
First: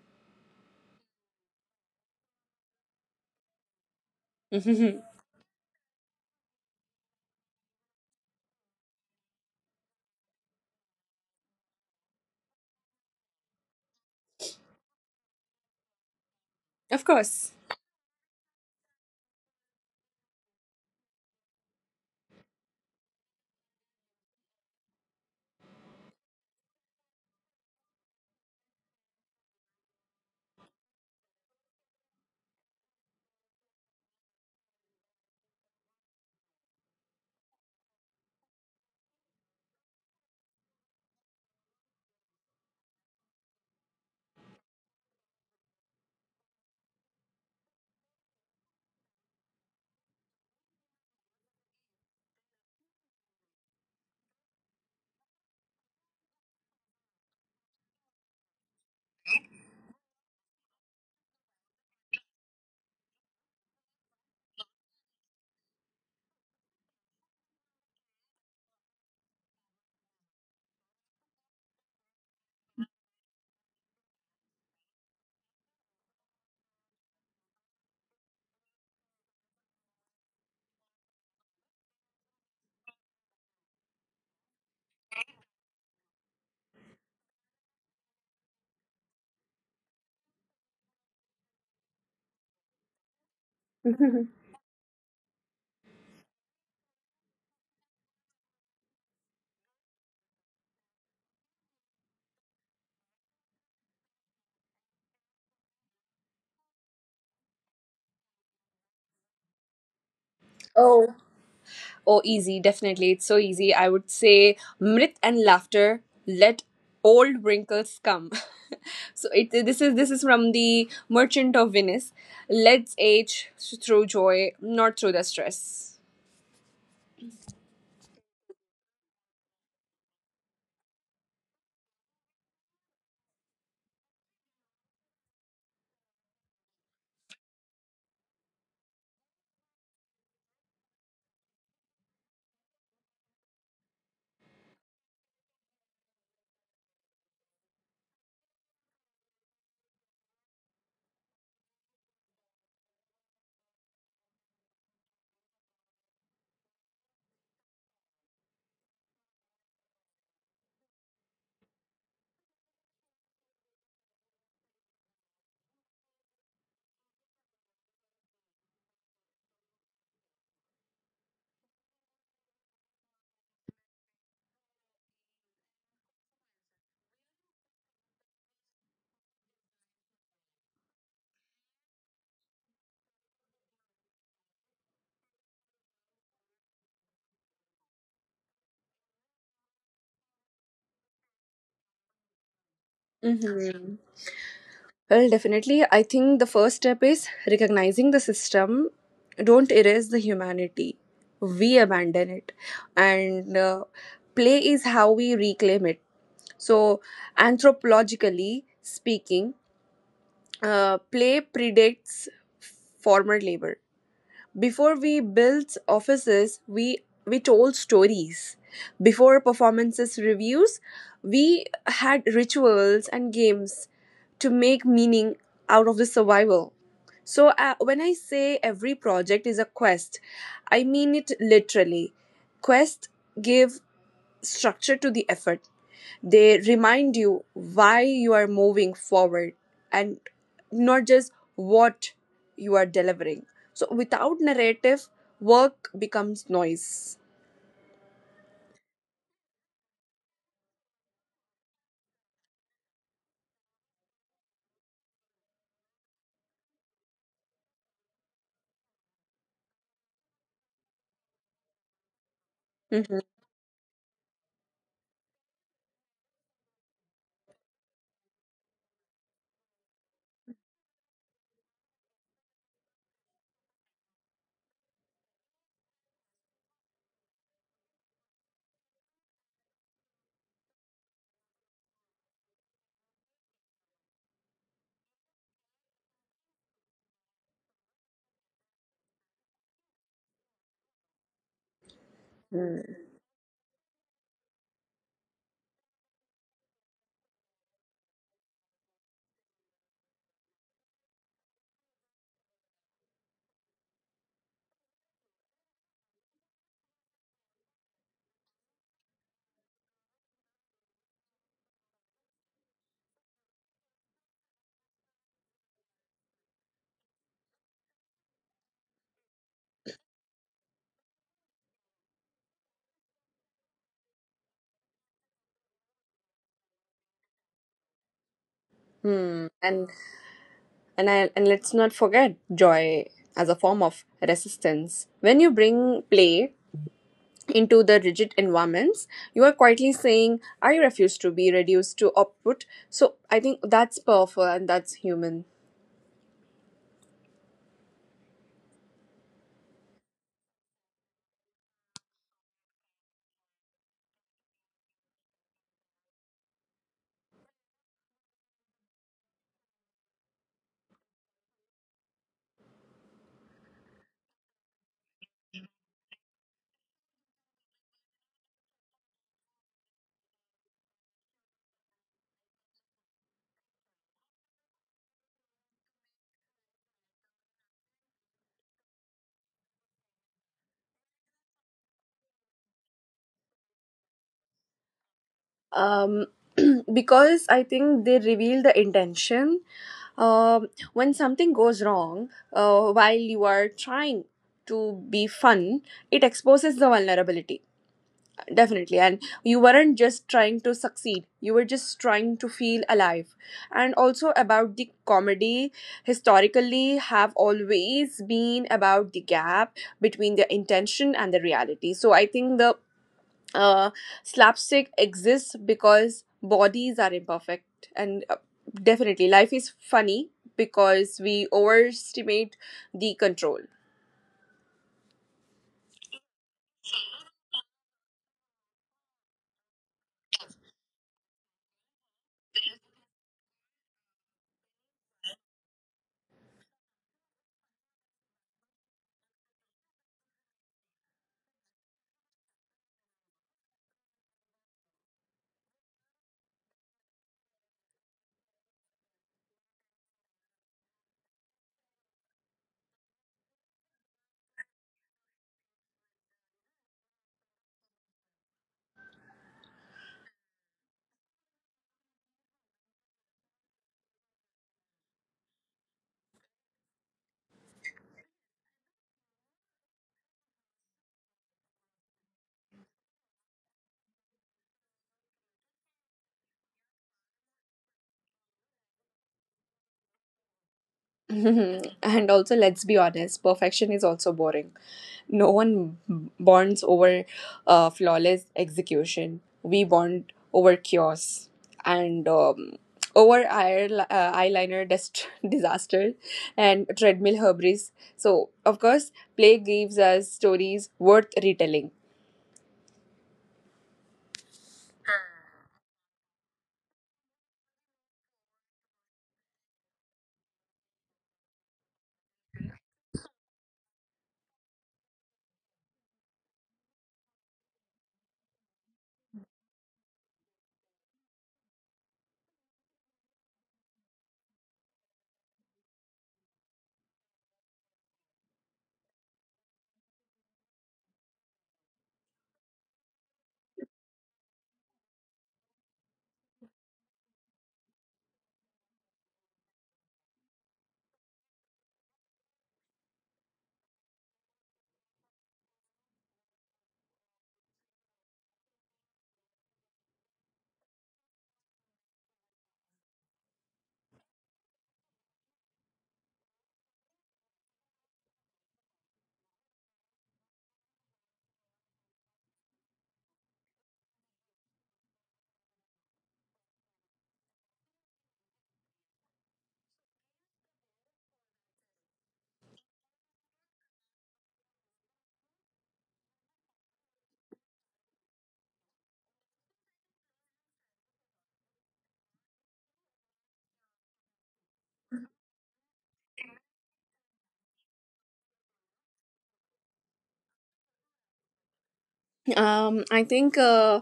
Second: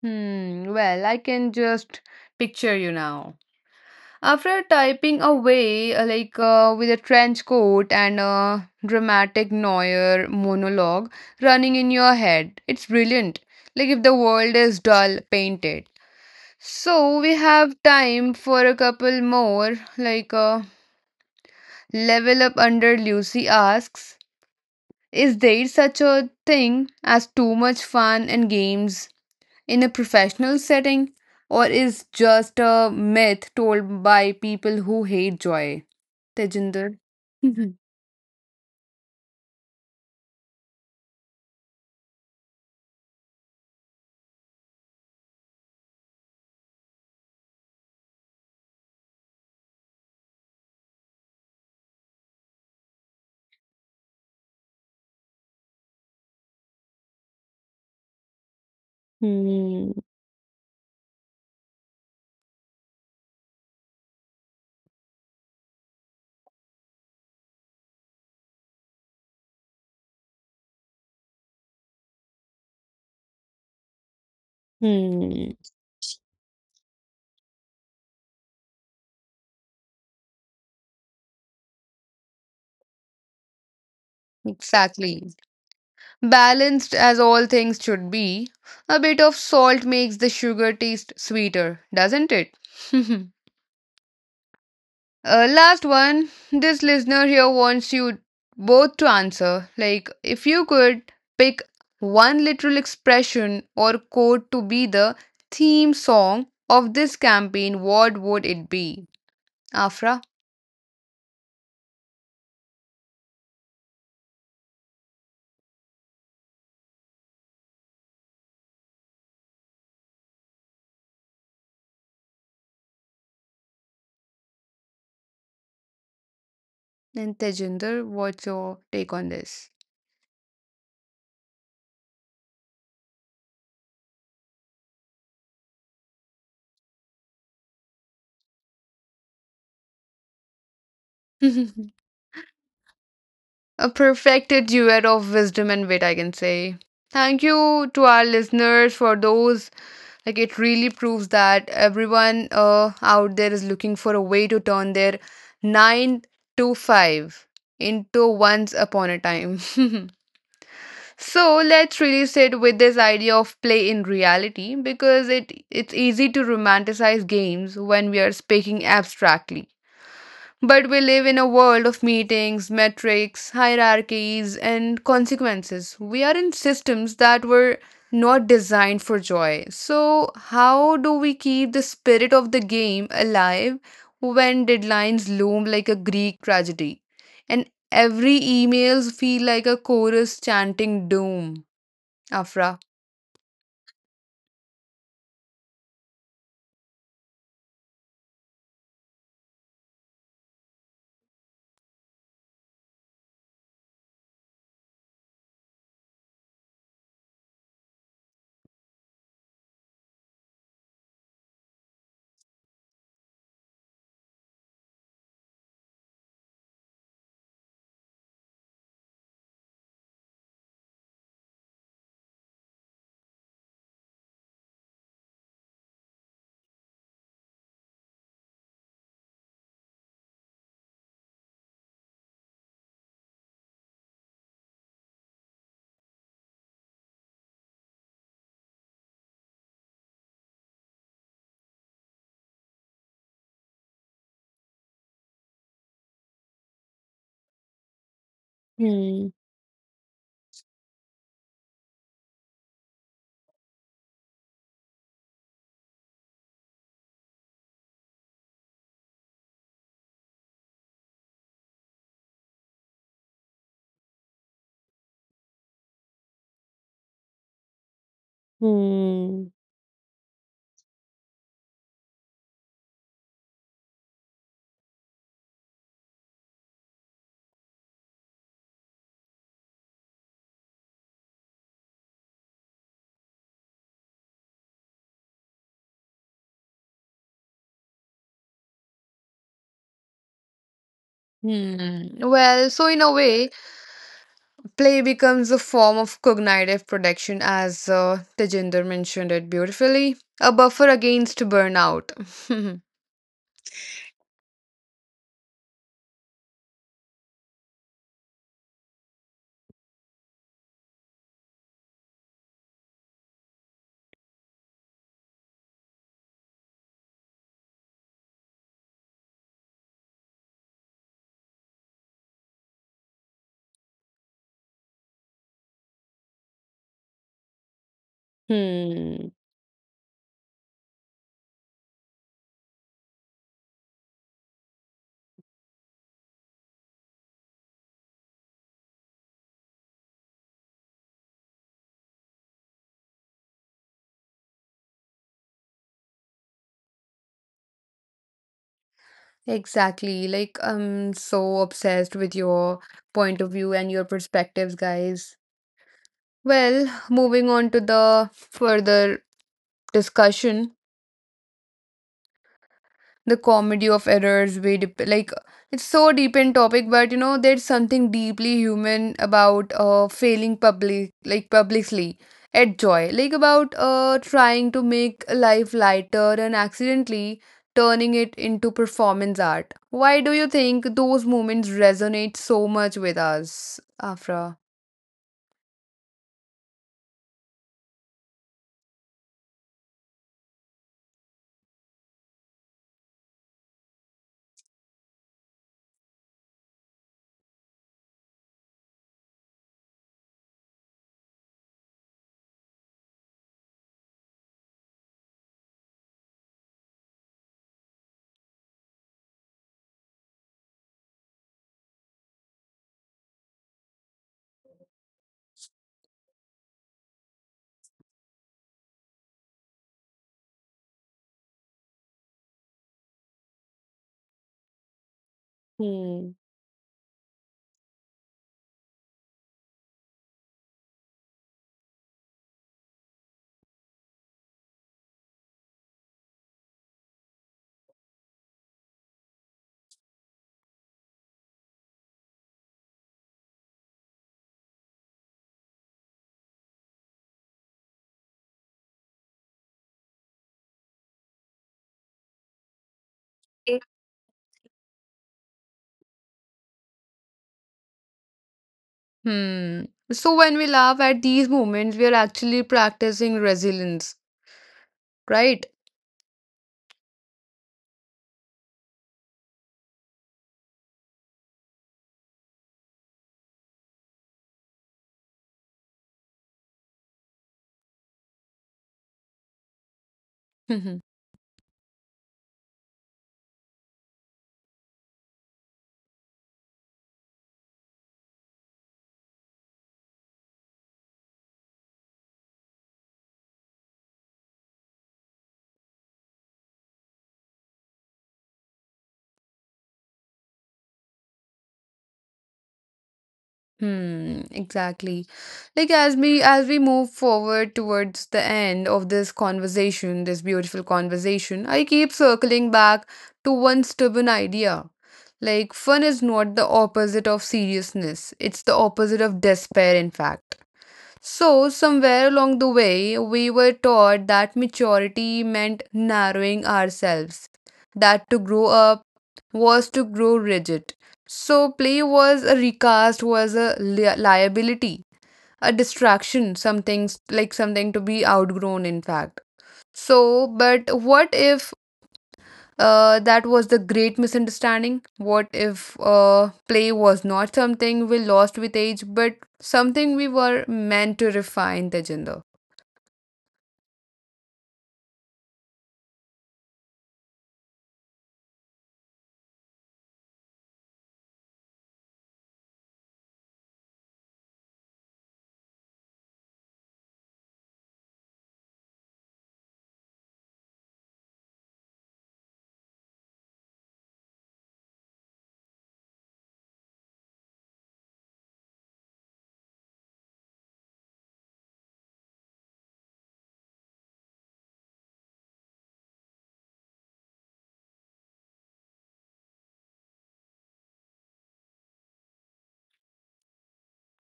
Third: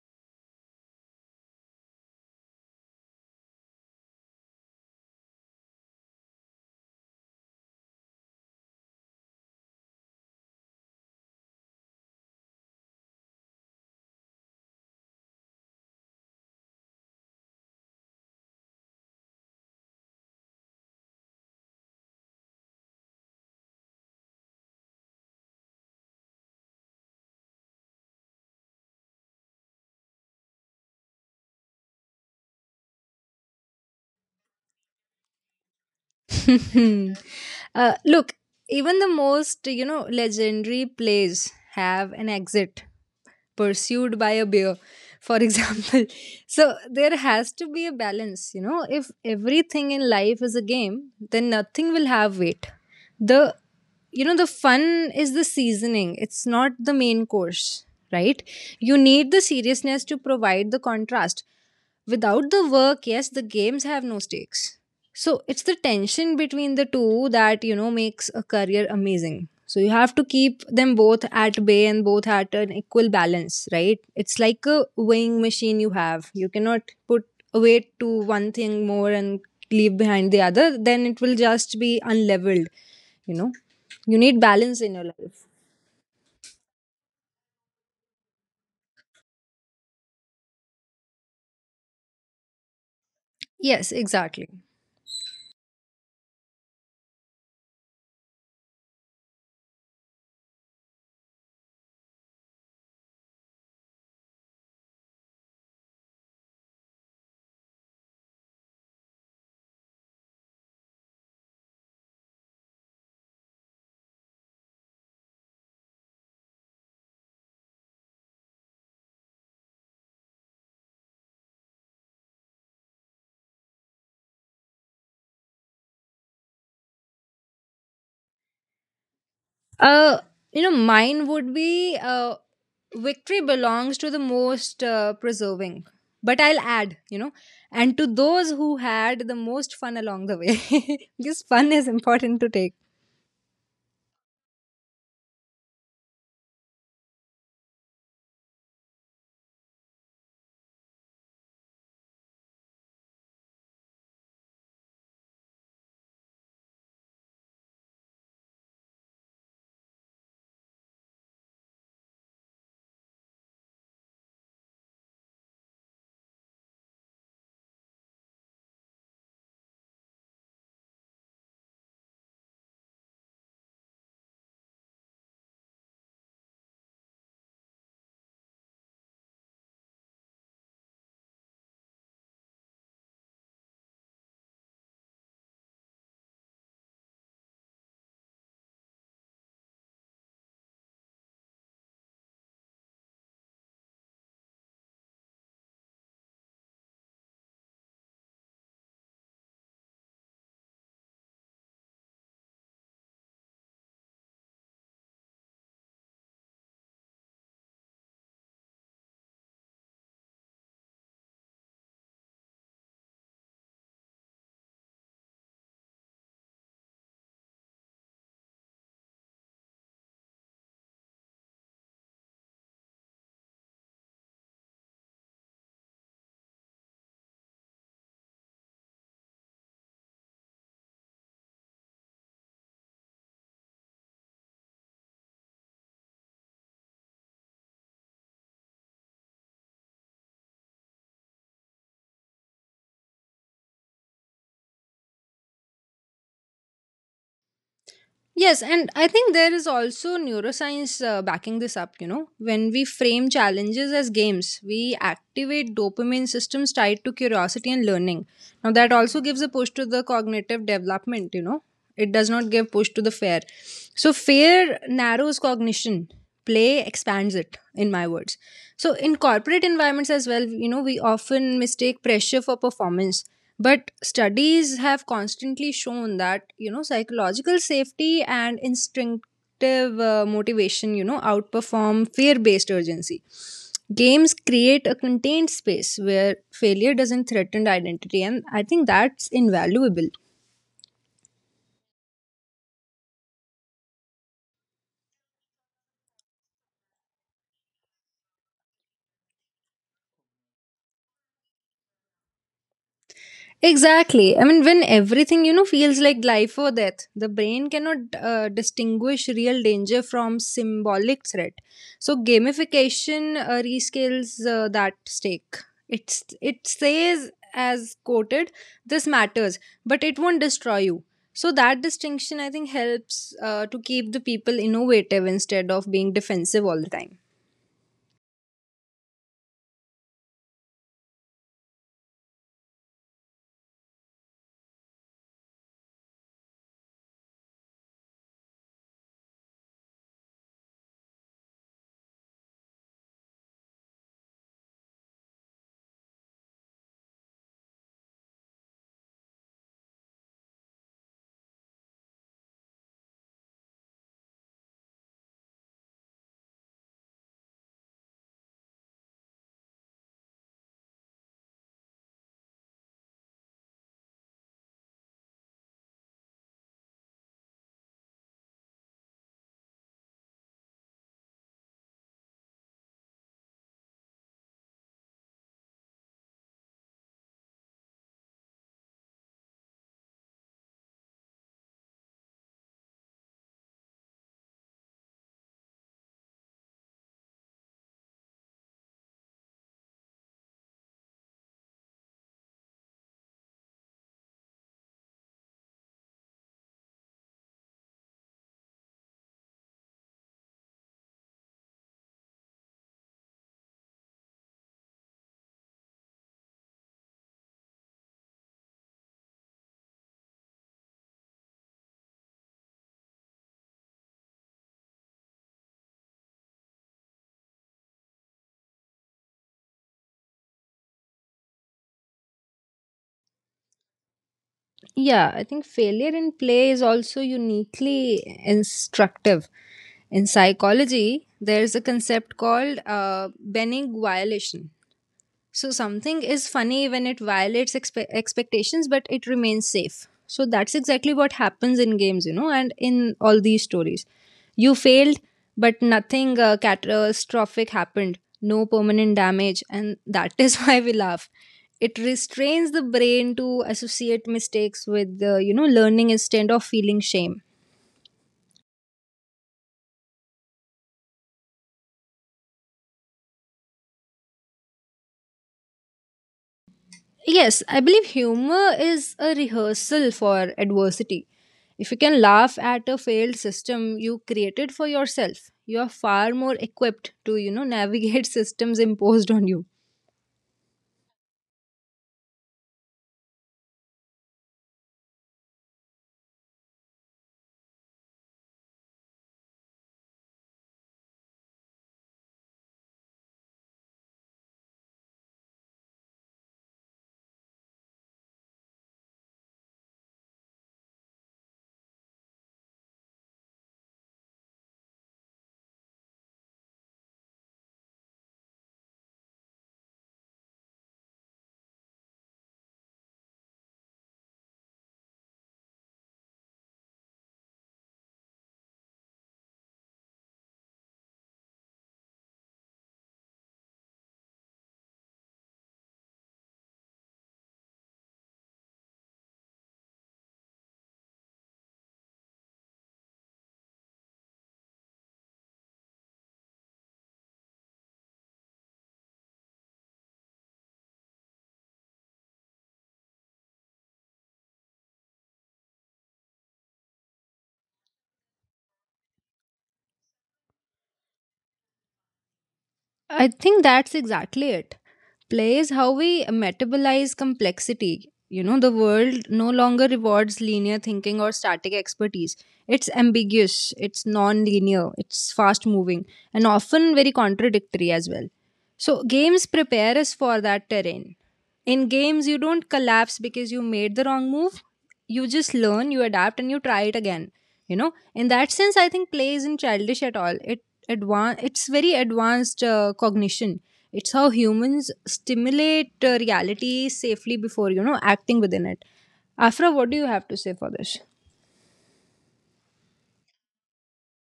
hmm, well, I can just picture you now. After
Of
typing away, uh, like uh, with a trench coat and a dramatic Neuer monologue running in your head, it's brilliant. Like if the world is dull, paint it. So we
course.
have time for a couple more. Like uh, level up under Lucy asks, is there such a thing as too much fun and games in a professional setting, or is just a myth told by people who hate joy? Tejinder. Hmm.
Uh, look, even the most, you know, legendary plays have an exit pursued by a bear, for example. So there has to be a balance, you know. If everything in life is a game, then nothing will have weight. The, you know, the fun is the seasoning, it's not the main course, right? You need the seriousness to provide the contrast. Without the work, yes, the games have no stakes. So it's the tension between the two that, you know, makes a career amazing. So you have to keep them both at bay and both at an equal balance, right? It's like a weighing
Hmm.
machine. You have, you cannot put a weight to one thing more and leave behind the other, then it will just be unleveled, you know. You need balance in your
Exactly.
life.
Balanced as all things should be, a bit of salt makes the sugar taste sweeter, doesn't it?
Yes, exactly.
Uh, last one. This listener here wants you both to answer. Like, if you could pick one literal expression or quote to be the theme song of this campaign, what would it be? Afra
oh Oh, easy, definitely. It's so easy. I would say mirth and laughter. Let old wrinkles come. So it this is this is from the Merchant of Venice. Let's age through joy, not through the stress.
and Tejinder, what's your take on this?
uh you know, mine would be, uh victory belongs to the most uh, preserving, but I'll add, you know, and to those who had the most fun along the way. Because fun
A
is important to take.
perfected duet of wisdom and wit, I can say. Thank you to our listeners for those, like it really proves that everyone uh, out there is looking for a way to turn their nine to five into once upon a time. So let's really sit with this idea of play in reality, because it it's easy to romanticize games when we are speaking abstractly, but we live in a world of meetings, metrics, hierarchies, and consequences. We are in systems that were not designed for joy. So, how do we keep the spirit of the game alive when deadlines loom like a Greek tragedy and every emails feel like a chorus chanting doom? Afra.
Mm-hmm. Well, definitely. I think the first step is recognizing the system. Don't erase the humanity. We abandon it, and uh, play is how we reclaim it. So, anthropologically speaking, Uh, play predates former labor. Before we built offices, we we told stories. Before performances reviews, we had rituals and games to make meaning out of the survival. So uh, when I say every project is a quest, I mean it literally. Quest give structure to the effort. They remind you why you are moving forward, and not just what you are delivering. So without narrative, work becomes noise.
Yes, and I
Hmm.
think there is also neuroscience, uh, backing this up. You know, when we frame challenges as games, we activate dopamine systems tied to curiosity and learning. Now that also gives a push to the cognitive development, you know, it does not give push to the
Mhm.
fear. So fear narrows cognition, play expands it, in my words. So in
Hmm.
corporate environments as well, you know, we often mistake pressure for performance, but studies have constantly shown that, you know, psychological safety and instinctive uh, motivation, you know, outperform fear based urgency. Games create a contained space where failure doesn't threaten identity, and I think that's invaluable.
Hmm. Well, so in a
Hmm.
way, Play becomes a form of cognitive protection, as uh, Tejinder mentioned it beautifully, a buffer against burnout.
Exactly. I mean, when everything, you know, feels like life or death, the brain cannot uh, distinguish real danger from symbolic threat. So gamification uh, rescales uh, that stake. It's, it says as quoted, this matters, but it won't destroy you. So that distinction, I think, helps uh, to keep the people innovative instead of being defensive all the time.
Hmm.
Hmm. And and I, and let's not forget joy as a form of resistance. When you bring play into the rigid environments, you are quietly saying, I refuse to be reduced to output. So I think that's powerful, and that's human.
Exactly. Like, I'm so obsessed with your point of view and your perspectives, guys. Well, moving on to the further discussion. The comedy of errors, we dep- like, it's so deep in topic, but you know there's something deeply human about uh failing public, like publicly, at joy, like about uh trying to make life lighter and accidentally turning it into performance art. Why do you think those moments resonate so much with us, Afra?
um, because I think they reveal the intention. Um, when something goes wrong uh, while you are trying to be fun, it exposes the vulnerability. Definitely. And you weren't just trying to succeed, you were just trying to feel alive. And also about the comedy, historically, have always been about the gap between the intention and the reality. So I think the uh, slapstick exists because bodies are imperfect. And uh, Definitely, life is funny because we overestimate the control.
Yeah, I think failure
Hmm.
in play is also uniquely instructive. In psychology, there's a concept called uh, Benning violation. So something is funny when it violates expe- expectations, but it remains safe. So that's exactly what happens in games, you know, and in all these stories. You failed, but nothing uh, catastrophic happened, no permanent damage, and that is why we laugh. It restrains the brain to associate mistakes with, uh, you know, learning instead of feeling shame.
Hmm. So when we laugh at these moments, we are actually practicing resilience, right?
Yes, I believe humor is a rehearsal for adversity. If you can laugh at a failed system you created for yourself, you are far more equipped to, you know, navigate systems imposed on you.
And also, let's be honest, perfection is also boring. No one b- bonds over uh, flawless execution. We bond over chaos, and um, over eye, uh, eyeliner dest- disaster and treadmill hubris. So, of course, play gives us stories worth retelling.
Hmm, exactly. Like as we as we move forward towards the end of this conversation, this beautiful conversation, I keep circling back to one stubborn idea. Like fun is not the opposite of seriousness. It's the opposite of despair, in fact. So somewhere along the way, we were taught that maturity meant narrowing ourselves. That to grow up was to grow rigid. So play was a recast was a li- liability, a distraction, something s- like something to be outgrown, in fact. So but what if uh, that was the great misunderstanding. What if uh, play was not something we lost with age, but something we were meant to refine, Tejinder?
I think that's exactly it. Play is how we metabolize complexity. You know, the world no longer rewards linear thinking or static expertise. It's ambiguous, it's non linear, it's fast moving, and often very contradictory as well. So, games prepare us for that terrain. In games, you don't collapse because you made the wrong move. You just learn, you adapt, and you try it again. You know, in that sense, I think play isn't childish at all. It advanced. It's very advanced uh, cognition. It's how humans stimulate uh, reality safely before, you know, acting within it. Afra, what do you have to say for this?
Um, I think uh,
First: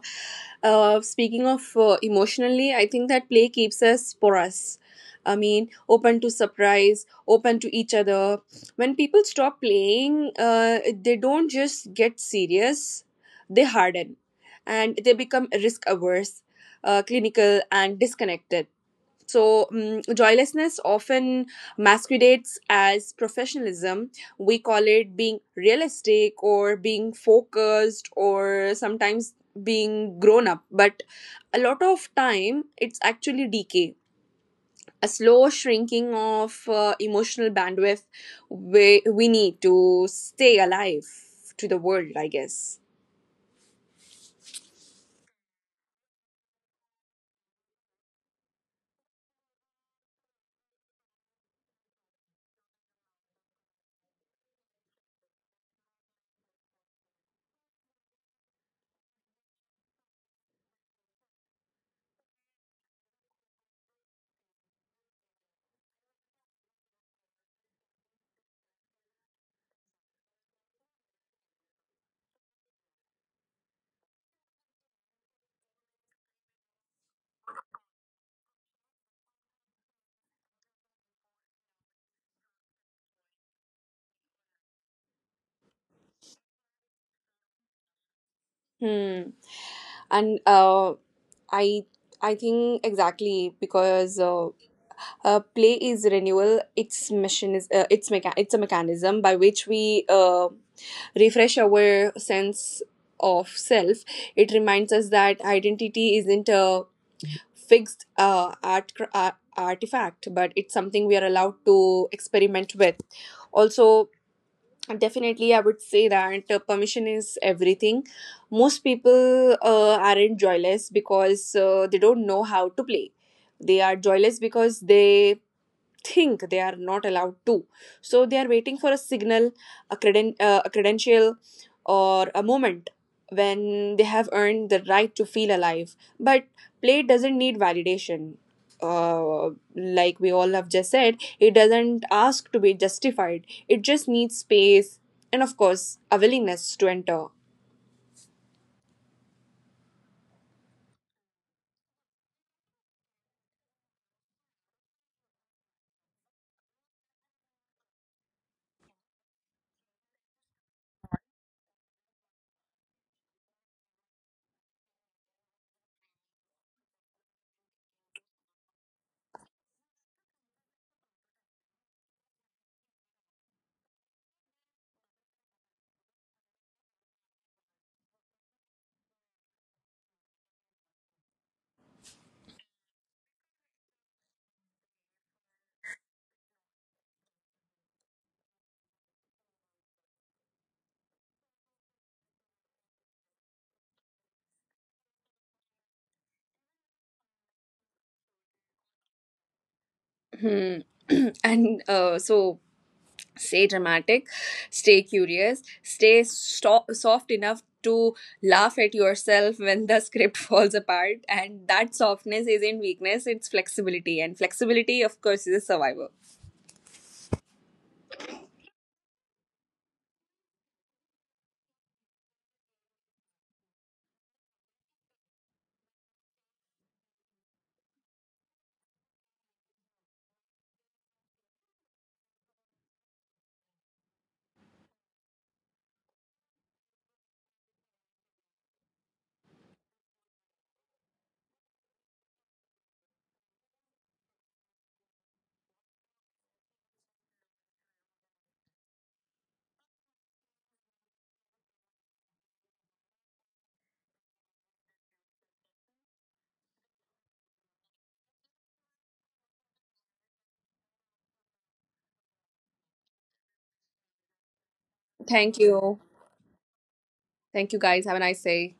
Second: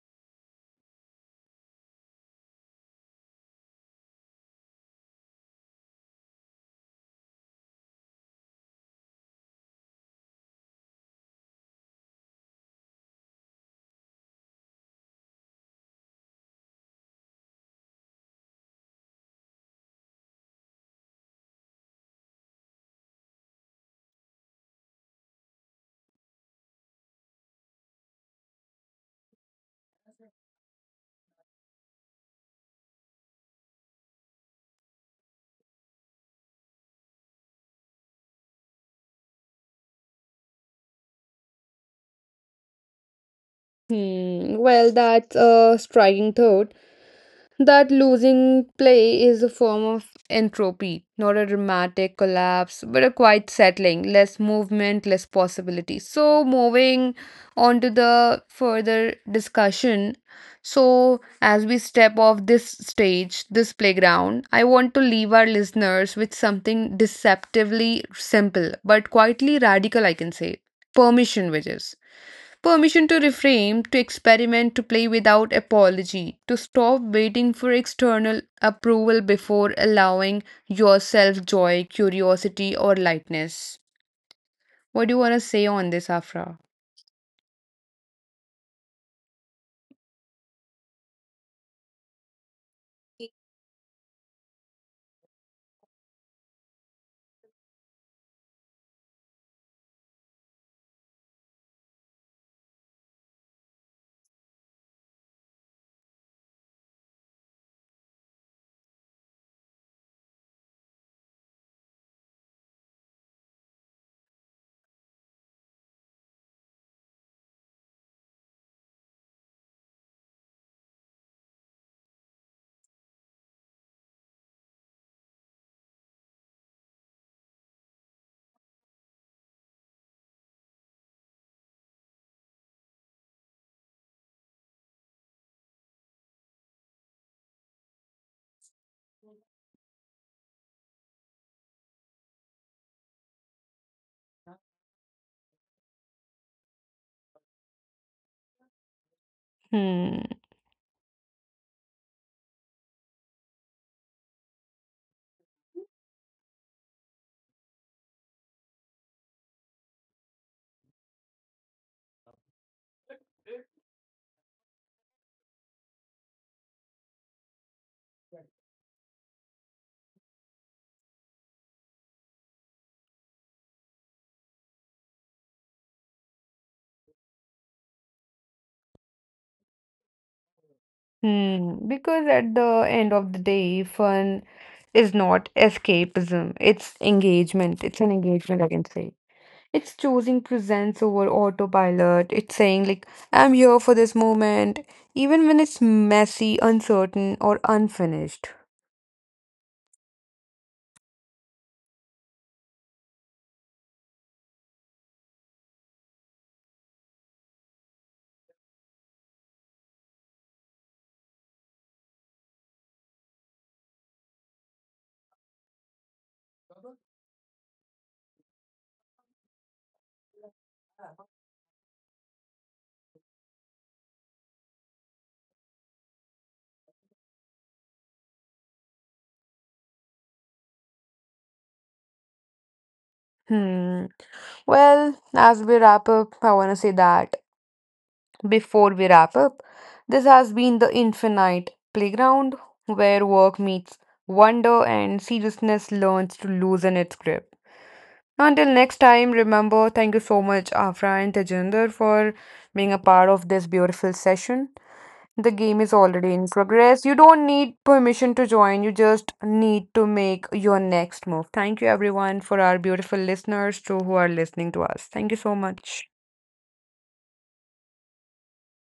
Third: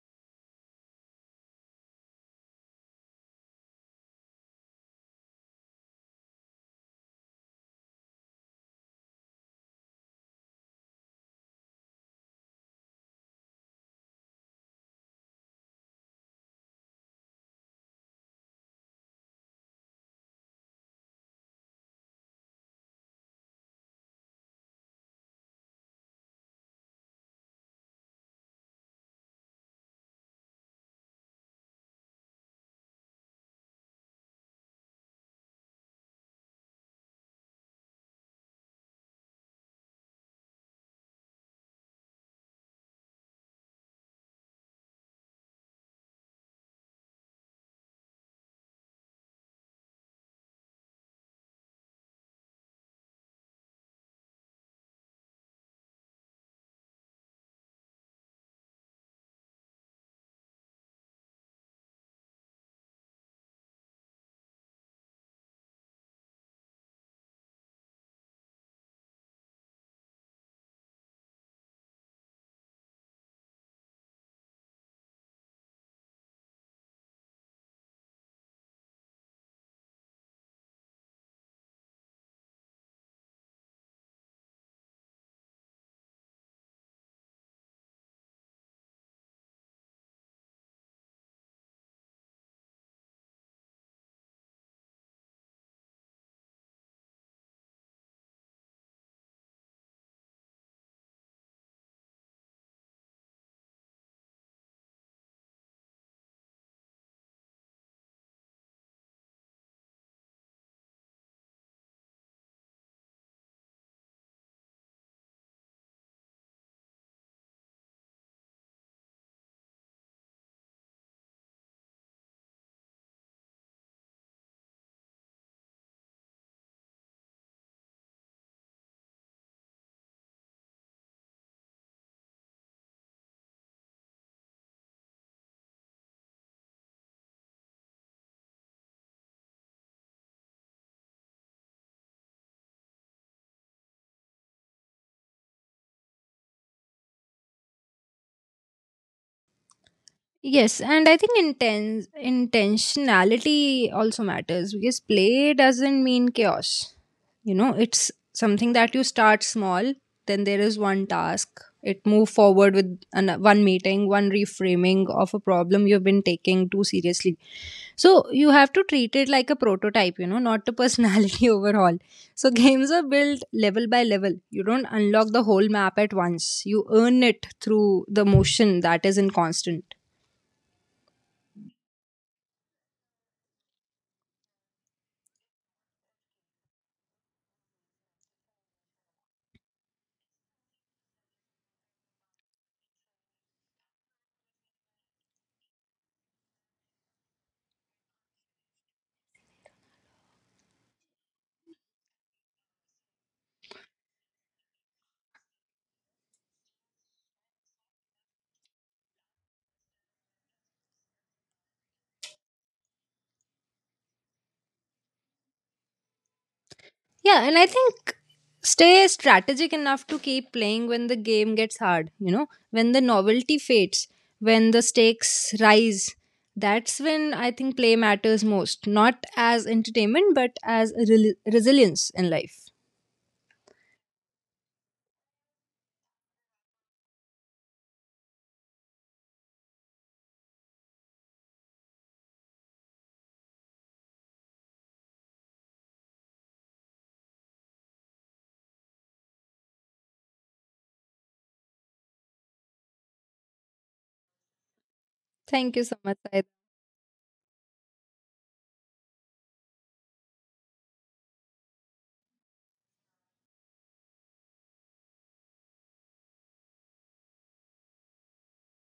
uh speaking of uh, emotionally, I think that play keeps us porous. I mean, open to surprise, open to each other. When people stop playing, uh, they don't just get serious, they harden, and they become risk averse, uh, clinical and disconnected. So, um, joylessness often masquerades as professionalism. We call it being realistic or being focused, or sometimes being grown up. But a lot of time, it's actually decay, a slow shrinking of uh, emotional bandwidth we, we need to stay alive to the world, I guess.
Hmm. Well, that's a striking thought. That losing play is a form of entropy, not a dramatic collapse, but a quiet settling, less movement, less possibility. So, moving on to the further discussion. So, as we step off this stage, this playground, I want to leave our listeners with something deceptively simple but quietly radical, I can say, permission, which is. Permission to reframe, to experiment, to play without apology, to stop waiting for external approval before allowing yourself joy, curiosity, or lightness. What do you want to say on this, Afra?
Hmm. And uh, I I think exactly because uh, uh, play is renewal. Its mission is uh, it's mecha- it's a mechanism by which we uh, refresh our sense of self. It reminds us that identity isn't a fixed uh, art, cr- ar- artifact, but it's something we are allowed to experiment with. Also, definitely, I would say that uh, permission is everything. Most people uh, aren't joyless because uh, they don't know how to play. They are joyless because they think they are not allowed to. So they are waiting for a signal, a, creden- uh, a credential, or a moment when they have earned the right to feel alive. But play doesn't need validation. Uh, like we all have just said, it doesn't ask to be justified. It just needs space and, of course, a willingness to enter.
Hmm.
Yes, and I think intense intentionality also matters because play doesn't mean chaos. You know, it's something that you start small, then there is one task, it move forward with an, one meeting, one reframing of a problem you've been taking too seriously. So you have to treat it like a prototype, you know, not a personality overhaul. So games are built level by level. You don't unlock the whole map at once. You earn it through the motion that is in constant.
Hmm. Because at the end of the day, fun is not escapism, it's engagement. It's an engagement, I can say. It's choosing presence over autopilot. It's saying, like, I'm here for this moment, even when it's messy, uncertain, or unfinished.
Hmm. and uh, so stay dramatic, stay curious, stay sto- soft enough to laugh at yourself when the script falls apart. And that softness isn't weakness, it's flexibility, and flexibility, of course, is a survivor.
Yeah, and I think stay strategic enough to keep playing when the game gets hard, you know, when the novelty fades, when the stakes rise. That's when I think play matters most, not as entertainment, but as a rel- resilience in life.
Hmm. Well, as we wrap up, I want to say that before we wrap up, this has been the Infinite Playground, where work meets wonder and seriousness learns to loosen its grip. Until next time, remember, thank you so much, Afra and Tejinder, for being a part of this beautiful session. The
Thank
game
you
is
so much.
already in progress. You don't need permission to join. You just need to make your next move. Thank you, everyone, for our beautiful listeners too who are listening to us. Thank you so
Thank you.
much.
Thank you, guys. Have a nice day.